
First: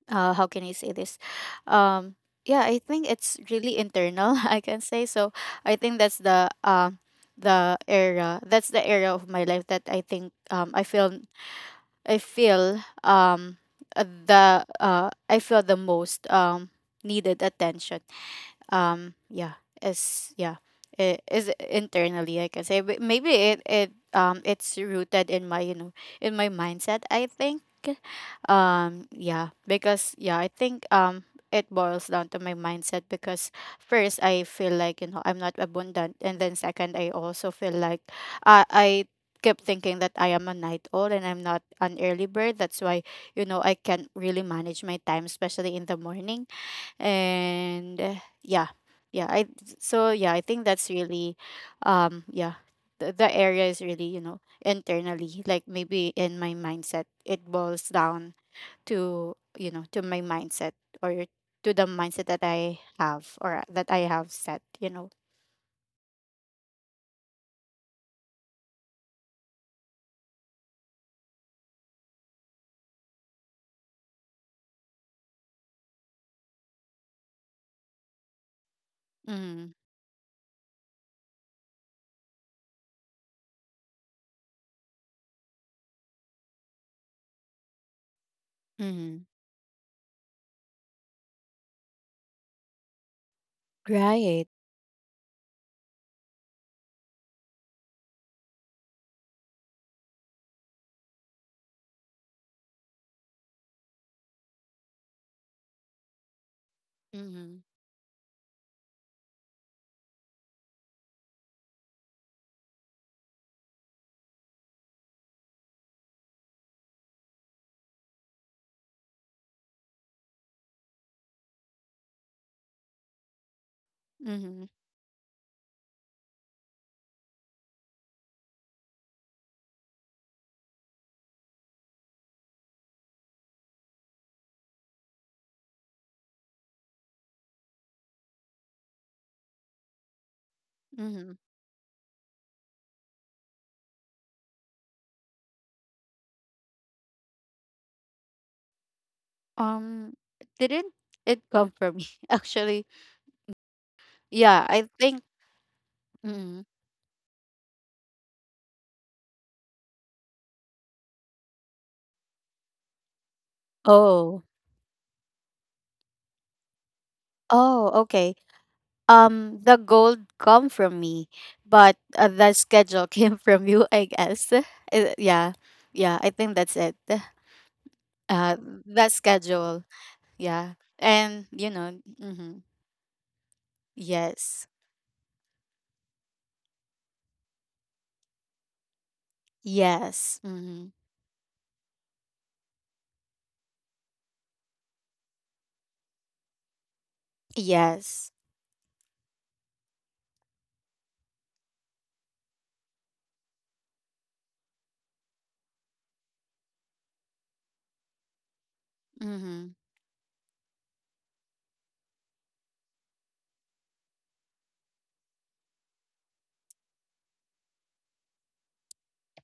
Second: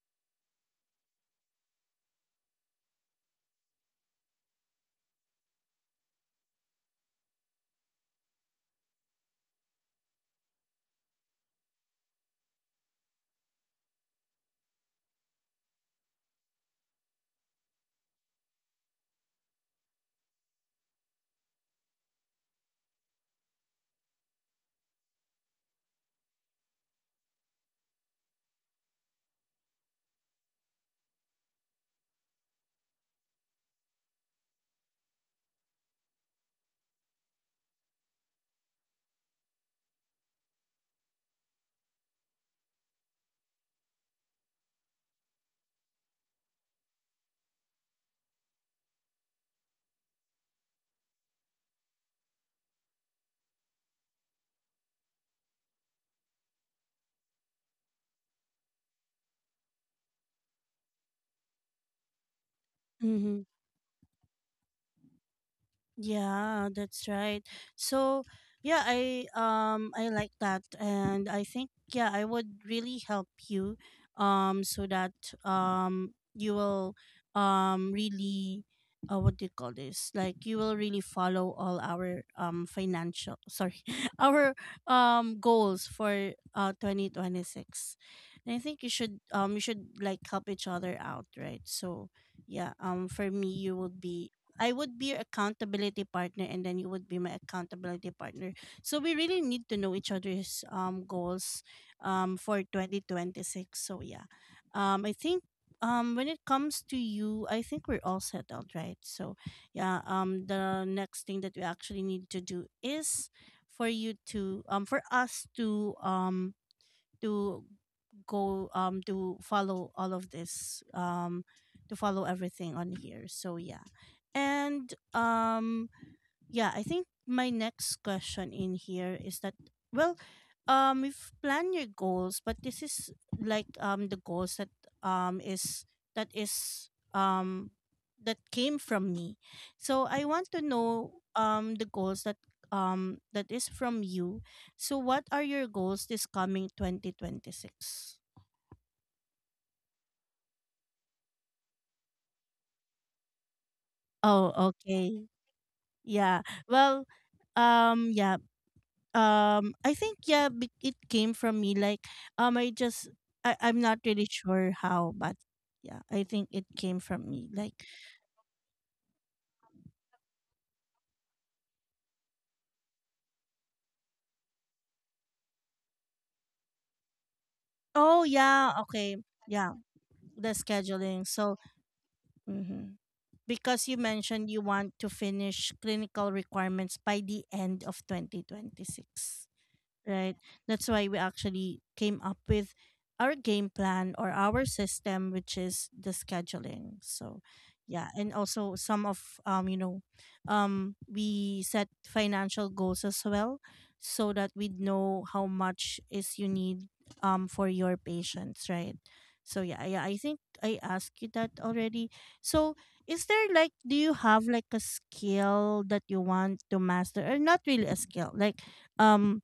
[SPEAKER 2] uh how can I say this? Um yeah, I think it's really internal, I can say. So I think that's the era of my life that I think I feel um I feel the most needed attention, yeah, is yeah is internally, I can say. But maybe it's rooted in my, in my mindset, I think. Yeah, because yeah, I think it boils down to my mindset, because first I feel like, I'm not abundant, and then second I also feel like I kept thinking that I am a night owl and I'm not an early bird. That's why, I can't really manage my time, especially in the morning. And yeah, yeah I so yeah, I think that's really um yeah the area is really, internally, like maybe in my mindset it boils down to, to my mindset, or to the mindset that I have, or that I have set.
[SPEAKER 1] Yeah, that's right. So, yeah, I like that, and I think yeah, I would really help you so that you will really, what do you call
[SPEAKER 2] Mm.
[SPEAKER 1] this? Like, you will really follow all our financial, sorry, our goals for 2026. And I think you should
[SPEAKER 2] Mm.
[SPEAKER 1] um you should like help each other out, right? So, yeah, for me you would be
[SPEAKER 2] Right.
[SPEAKER 1] I would be your accountability partner, and then you would be my accountability partner. So we really need to know each other's goals for 2026. So yeah. I think when it comes to you,
[SPEAKER 2] Mm-hmm.
[SPEAKER 1] I think we're all settled, right? So yeah, the next thing that we actually need to do is for us to to go to follow all of this, to follow everything on here. So yeah.
[SPEAKER 2] Mm-hmm.
[SPEAKER 1] and Yeah, I think my next question in here is that, well, if plan your goals, but this is like the goals that is that is that came from me. So I want to know
[SPEAKER 2] Mm-hmm.
[SPEAKER 1] the goals that that is from you. So what are your goals this coming 2026?
[SPEAKER 2] Um, it didn't It come from me? Actually,
[SPEAKER 1] Oh,
[SPEAKER 2] yeah, I think.
[SPEAKER 1] okay. Yeah.
[SPEAKER 2] Mm-hmm.
[SPEAKER 1] Well, yeah. I think yeah, it came from me, like, I just, I'm not really
[SPEAKER 2] Oh.
[SPEAKER 1] sure how, but yeah, I think it came from me, like,
[SPEAKER 2] Oh, okay. The gold come from me, but, the schedule came from you, I guess. Yeah, yeah, I think that's it.
[SPEAKER 1] oh
[SPEAKER 2] Uh,
[SPEAKER 1] yeah,
[SPEAKER 2] the
[SPEAKER 1] okay. Yeah,
[SPEAKER 2] schedule,
[SPEAKER 1] the
[SPEAKER 2] yeah,
[SPEAKER 1] scheduling.
[SPEAKER 2] and,
[SPEAKER 1] So,
[SPEAKER 2] mm-hmm.
[SPEAKER 1] mhm, because you mentioned you
[SPEAKER 2] Yes,
[SPEAKER 1] want to finish clinical requirements by the end of 2026, right?
[SPEAKER 2] yes, mm-hmm.
[SPEAKER 1] That's why we actually came up with our game plan or our system, which is the scheduling. So, yeah,
[SPEAKER 2] Yes,
[SPEAKER 1] and also some of, we set financial goals as well, so that we know how much is you need for your patients, right? So
[SPEAKER 2] mm-hmm.
[SPEAKER 1] yeah, yeah, I think I asked you that already. So, is there like, do you have like a skill that you want to master, or not really a skill, like, um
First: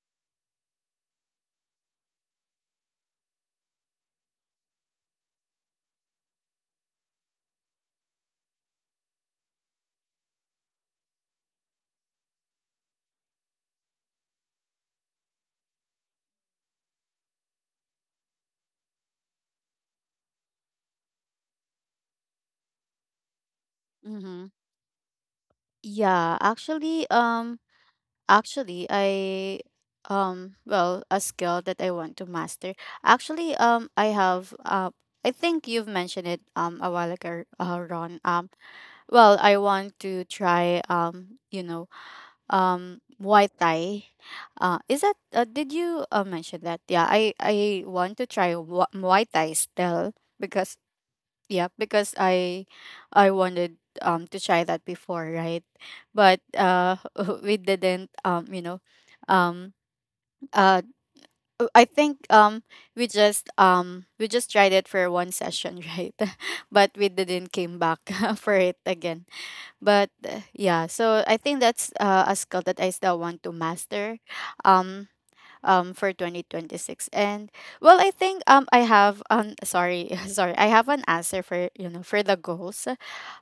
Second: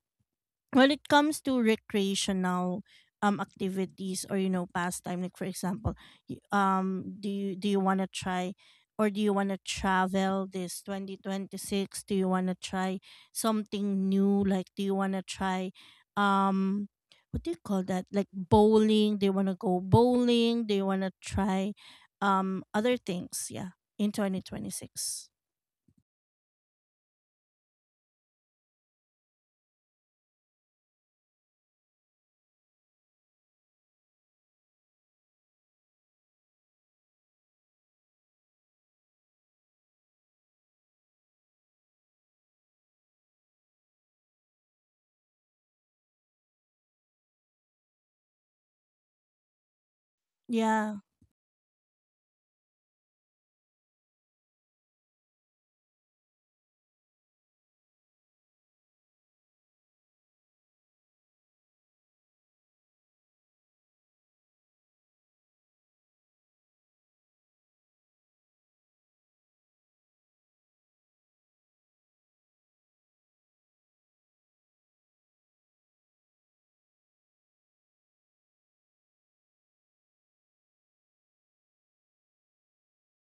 [SPEAKER 1] when it comes to recreational activities or you know pastime, like, for example, do you want to try, or do you want to travel this 2026, do you want to try something new, like, do you want to try, um what do you call that, like bowling, do you want to go bowling, do you want to try other things, yeah, in
[SPEAKER 2] Mm-hmm.
[SPEAKER 1] 2026?
[SPEAKER 2] Yeah. Actually, actually, I, well, a skill that I want to master. Actually, I think you've mentioned it a while ago, Ron. Well, I want to try, Muay Thai. Is that Did you, mention that? Yeah, I want to try Muay Thai still, because
[SPEAKER 1] Yeah.
[SPEAKER 2] yeah, because I wanted to try that before, right? But, we didn't, um uh I think we just tried it for one session, right? But we didn't came back for it again. But, yeah, so I think that's, a skill that I still want to master um for 2026. And well, I think I have sorry, sorry. I have an answer for, for the goals,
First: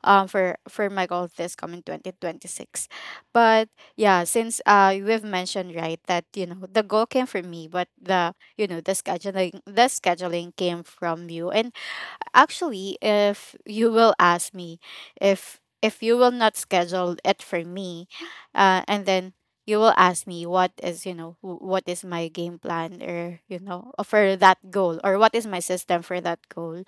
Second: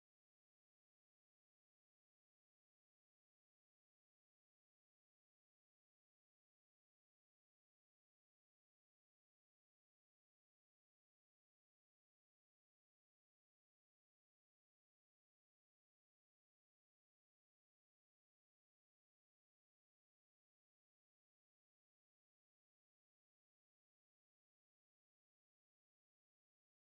[SPEAKER 2] for my goal this coming 2026. But yeah, since, we've mentioned, right, that, the goal came from me, but the, you know, the scheduling came from you. And actually, if you will ask me, if you will not schedule it for me, and then you will ask me what is, what is my game plan, or, for that goal, or what is my system for that goal,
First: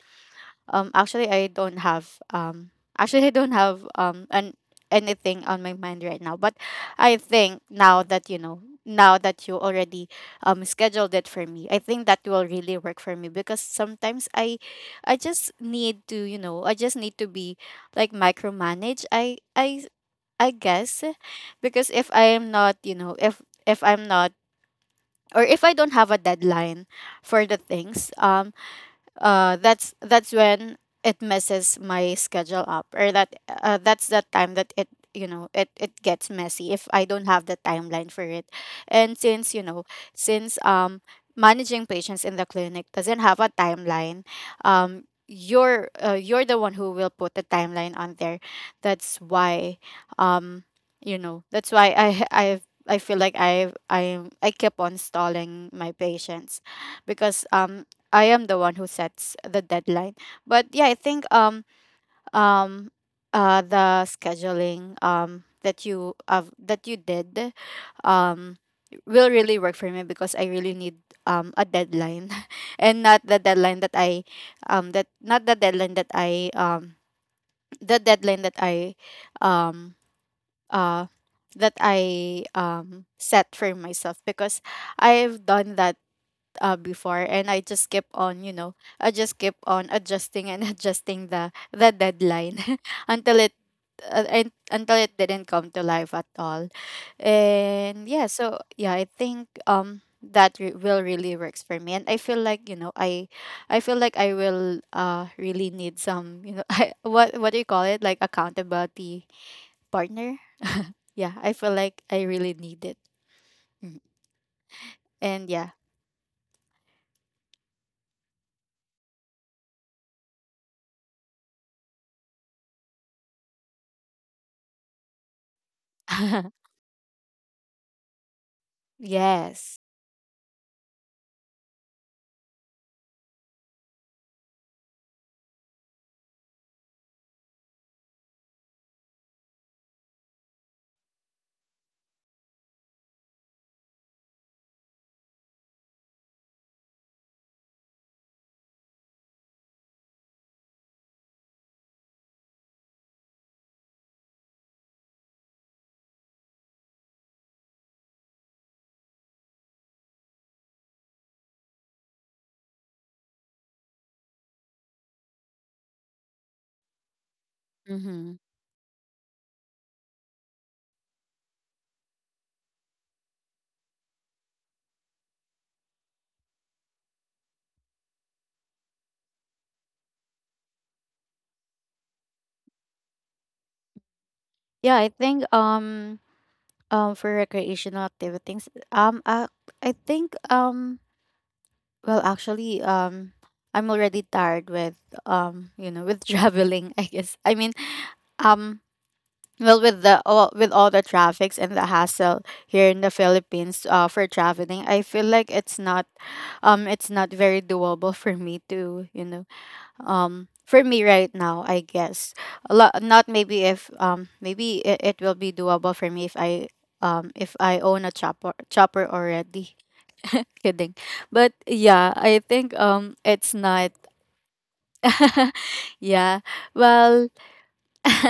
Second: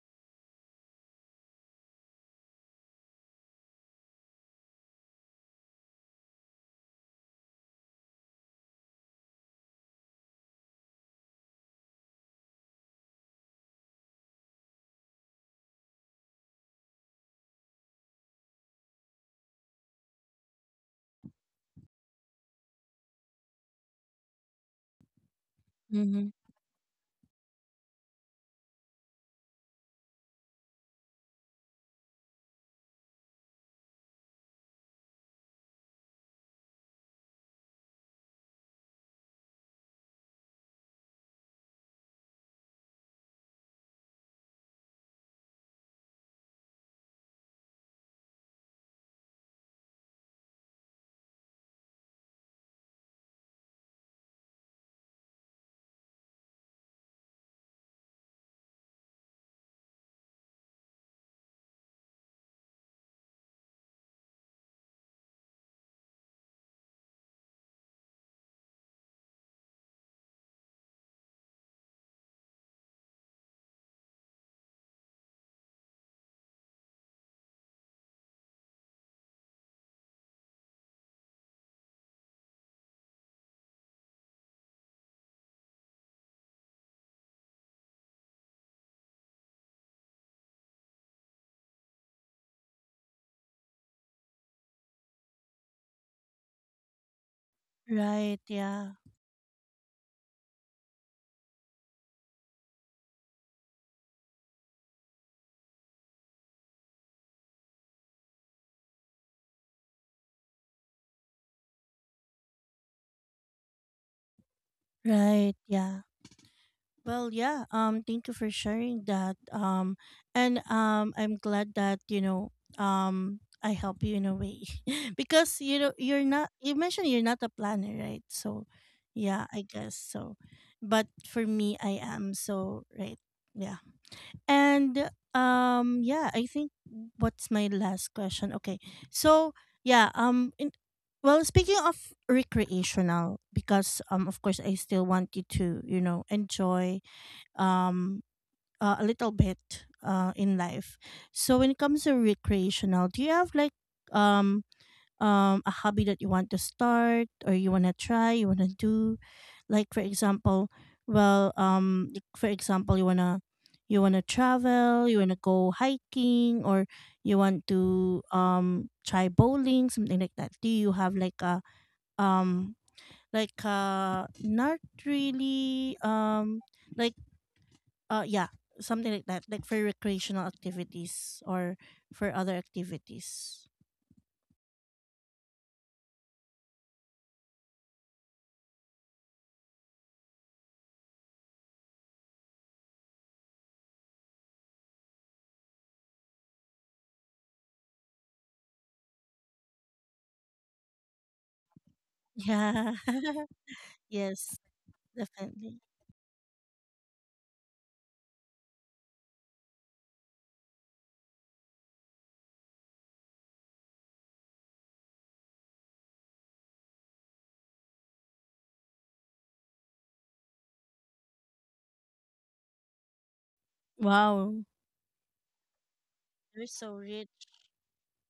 [SPEAKER 2] um, actually, I don't have um, actually, I don't have, an anything on my mind right now. But I think now that you already scheduled it for me, I think that will really work for me, because sometimes I just need to, I just need to be like micromanage. I guess, because if I am not, if I'm not, or if I don't have a
[SPEAKER 1] Mm-hmm.
[SPEAKER 2] deadline for the things, that's when it messes my schedule up. Or that, that's the time that it, it gets messy if I don't have the timeline for it. And since, since managing patients in the clinic doesn't have a timeline, you're the one who will put the timeline on there. That's why, um that's why I feel like I keep on stalling my patients, because I am the one who sets the deadline. But yeah, I think um the scheduling that you did um will really work for me, because I really need a deadline and not the deadline that I that not the deadline that I the deadline that I um uh that I set for myself, because I've done that, before, and I just kept on, I just kept on adjusting and adjusting the deadline until it, and until it didn't come to life at all. And yeah,
[SPEAKER 1] Right,
[SPEAKER 2] so
[SPEAKER 1] yeah.
[SPEAKER 2] yeah, I think will really works for me, and I feel like, I feel like I will, really need some, I, what do you call it? Like accountability partner. Yeah, I feel like I really need it. Mhm. And
[SPEAKER 1] Right,
[SPEAKER 2] yeah.
[SPEAKER 1] yeah. Well, yeah. Thank you for sharing that. And I'm glad that you know. I help you in a way because you know you're not. You mentioned you're not a planner, right? So, yeah, I
[SPEAKER 2] Yes.
[SPEAKER 1] guess so. But for me, I am. So right, yeah. And yeah. I think, what's my last question? Okay, so yeah. Well, speaking of recreational, because, of course, I still want you to you know enjoy um a little bit in life. So when it comes to recreational, do you have like um a hobby that you want to start, or you want to try, you want to do, like, for example, well, like, for example, you want to, you want to travel, you want to go hiking, or you want to
[SPEAKER 2] Mhm.
[SPEAKER 1] try bowling, something like that. Do you have like a, um like, not really, like yeah, something like that, like for recreational activities or for other activities.
[SPEAKER 2] Yeah, I think for recreational activities, I think well, actually, I'm already tired with, with traveling, I guess. I mean, um well, with all the traffics and the hassle here
[SPEAKER 1] Yeah.
[SPEAKER 2] in the Philippines. For
[SPEAKER 1] yes,
[SPEAKER 2] traveling, I feel like it's
[SPEAKER 1] definitely.
[SPEAKER 2] not, it's not very doable for me to, for me right now, I guess. A lot, not maybe if, maybe it will be doable for me if I own a chopper already. Kidding. But yeah, I think it's not.
[SPEAKER 1] Wow.
[SPEAKER 2] Yeah,
[SPEAKER 1] You're so
[SPEAKER 2] well,
[SPEAKER 1] rich.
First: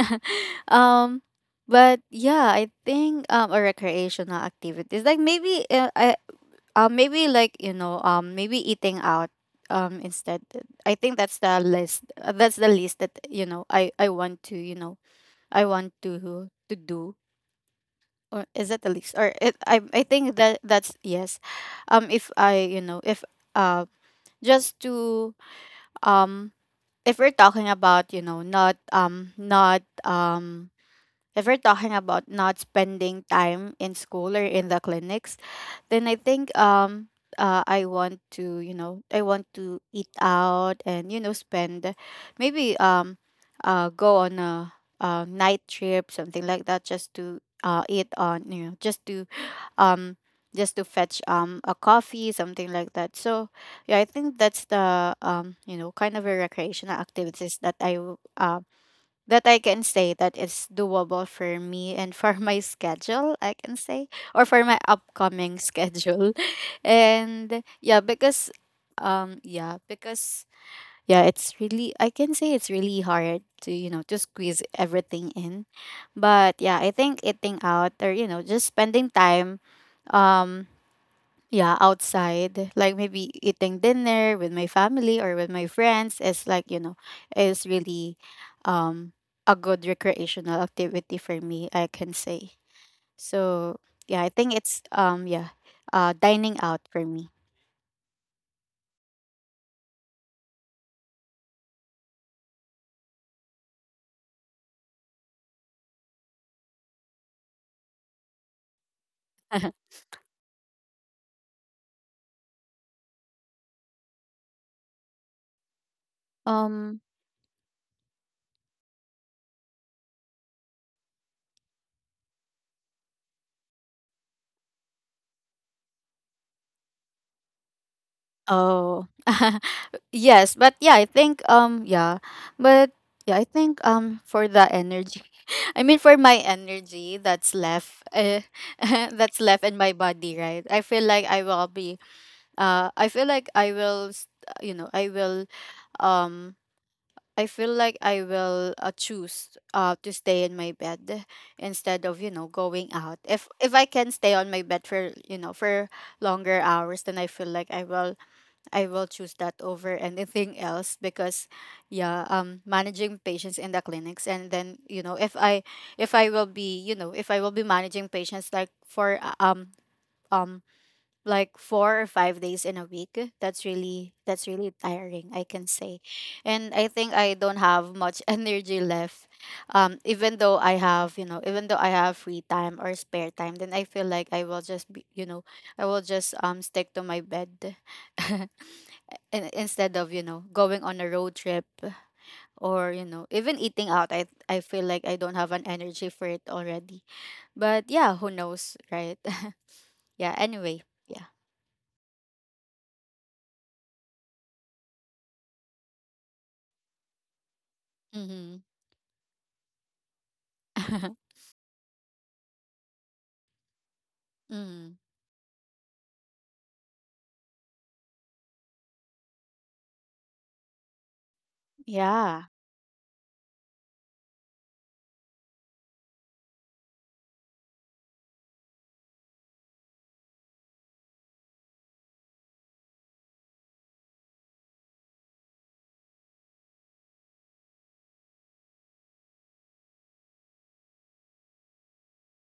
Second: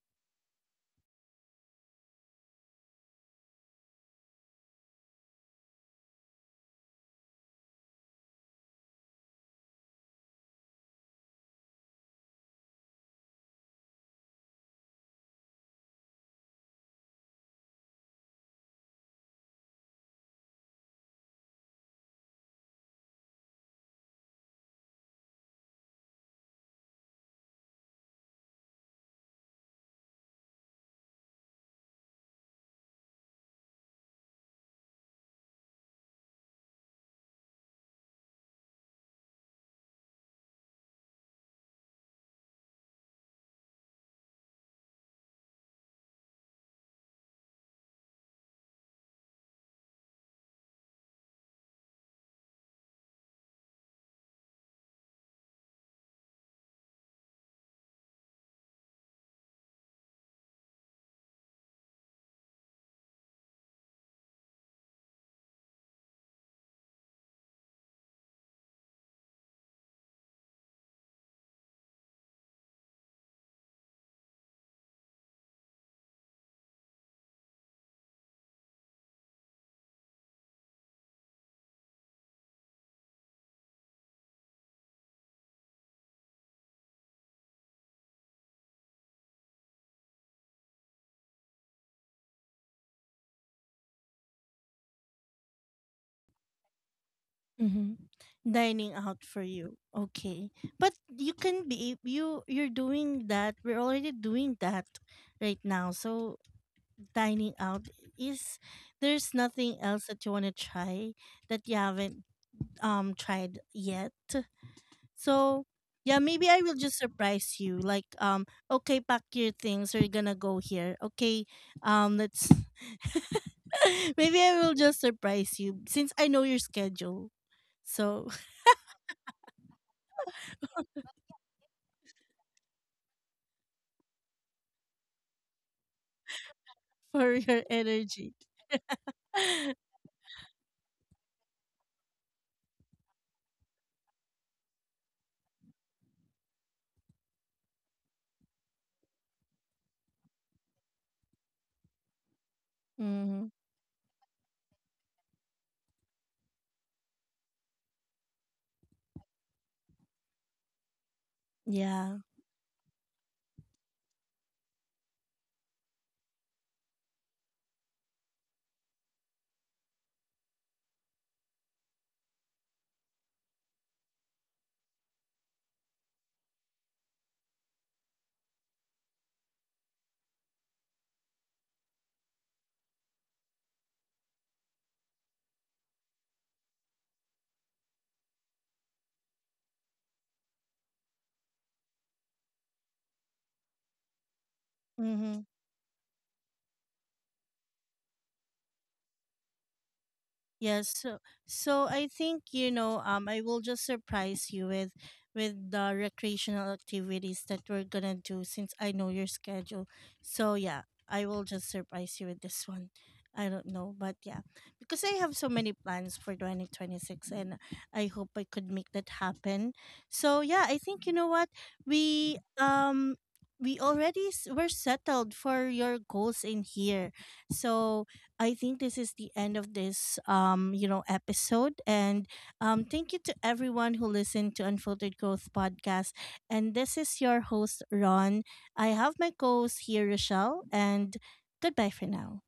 [SPEAKER 2] um but yeah, I think a recreational activities like maybe, maybe like, maybe eating out. Instead, I think that's the list. That's the least that, I want to, I want to do. Or is that the least? Or it, I think that's yes. If I you know if uh just to um if we're talking about, not not if we're talking about not spending time in school or in the clinics, then I think, I want to, I want to eat out, and, spend, maybe, go on a, night trip, something like that, just to, eat on, just to, um just to fetch, a coffee, something like that. So yeah, I think that's the, kind of a recreational activities that that I can say that is doable for me and for my schedule, I can say, or for my upcoming schedule. And yeah, because, yeah, because yeah, it's really, I can say it's really hard to, to squeeze everything in. But yeah, I think eating out, or, just spending time, um yeah, outside, like maybe eating dinner with my family or with my friends, is like, is really um a good recreational activity for me, I can say. So, yeah, I think it's, dining out for me.
[SPEAKER 1] Mm-hmm. Dining out for you. Okay. But you can be, you, you're doing that. We're already doing that right now. So dining out is, there's nothing else that you want to try that you haven't tried yet. So yeah, maybe I will just
[SPEAKER 2] Um
[SPEAKER 1] surprise you. Like, okay, pack your things. We're gonna go here. Okay, let's. maybe I will just surprise you since I know your schedule. So,
[SPEAKER 2] oh. Yes, but yeah, I think, yeah, but yeah, I think for the energy. I mean, for my energy
[SPEAKER 1] for
[SPEAKER 2] that's
[SPEAKER 1] your
[SPEAKER 2] left,
[SPEAKER 1] energy.
[SPEAKER 2] that's left in my body, right? I feel like I will s- you know i will um I feel like I will, choose to stay in my bed, instead of, going out.
[SPEAKER 1] hmm.
[SPEAKER 2] If I can stay on my bed for, for longer hours, then I feel like I will choose that over anything else, because
[SPEAKER 1] Yeah.
[SPEAKER 2] yeah, managing patients in the clinics, and then, if I will be, if I will be managing patients like for, um like 4 or 5 days in a week. That's really tiring, I can say. And I think I don't have much energy left, even though I have free time or spare time, then I feel like I will just be, I will just stick to my bed. Instead of, going on a road trip, or, even eating out, I feel like I don't
[SPEAKER 1] Hmm.
[SPEAKER 2] have an energy for it already. But yeah, who knows, right? Yeah, anyway.
[SPEAKER 1] Yes, so,
[SPEAKER 2] Yeah.
[SPEAKER 1] so I think, you know, I will just surprise you with the recreational activities that we're gonna do
[SPEAKER 2] Mm-hmm.
[SPEAKER 1] since I know your schedule. So yeah, I will just surprise you with this one. I don't know, but yeah,
[SPEAKER 2] Mm.
[SPEAKER 1] because I have so many plans for 2026, and I hope I could make that happen. So yeah, I think, you know what, we
[SPEAKER 2] Yeah.
[SPEAKER 1] um we're settled for your goals in here. So I think this is the end of this, you know, episode. And thank you to everyone who listened to Unfiltered Growth Podcast. And this is your host, Ron. I have my co-host here, Rochelle, and goodbye for now.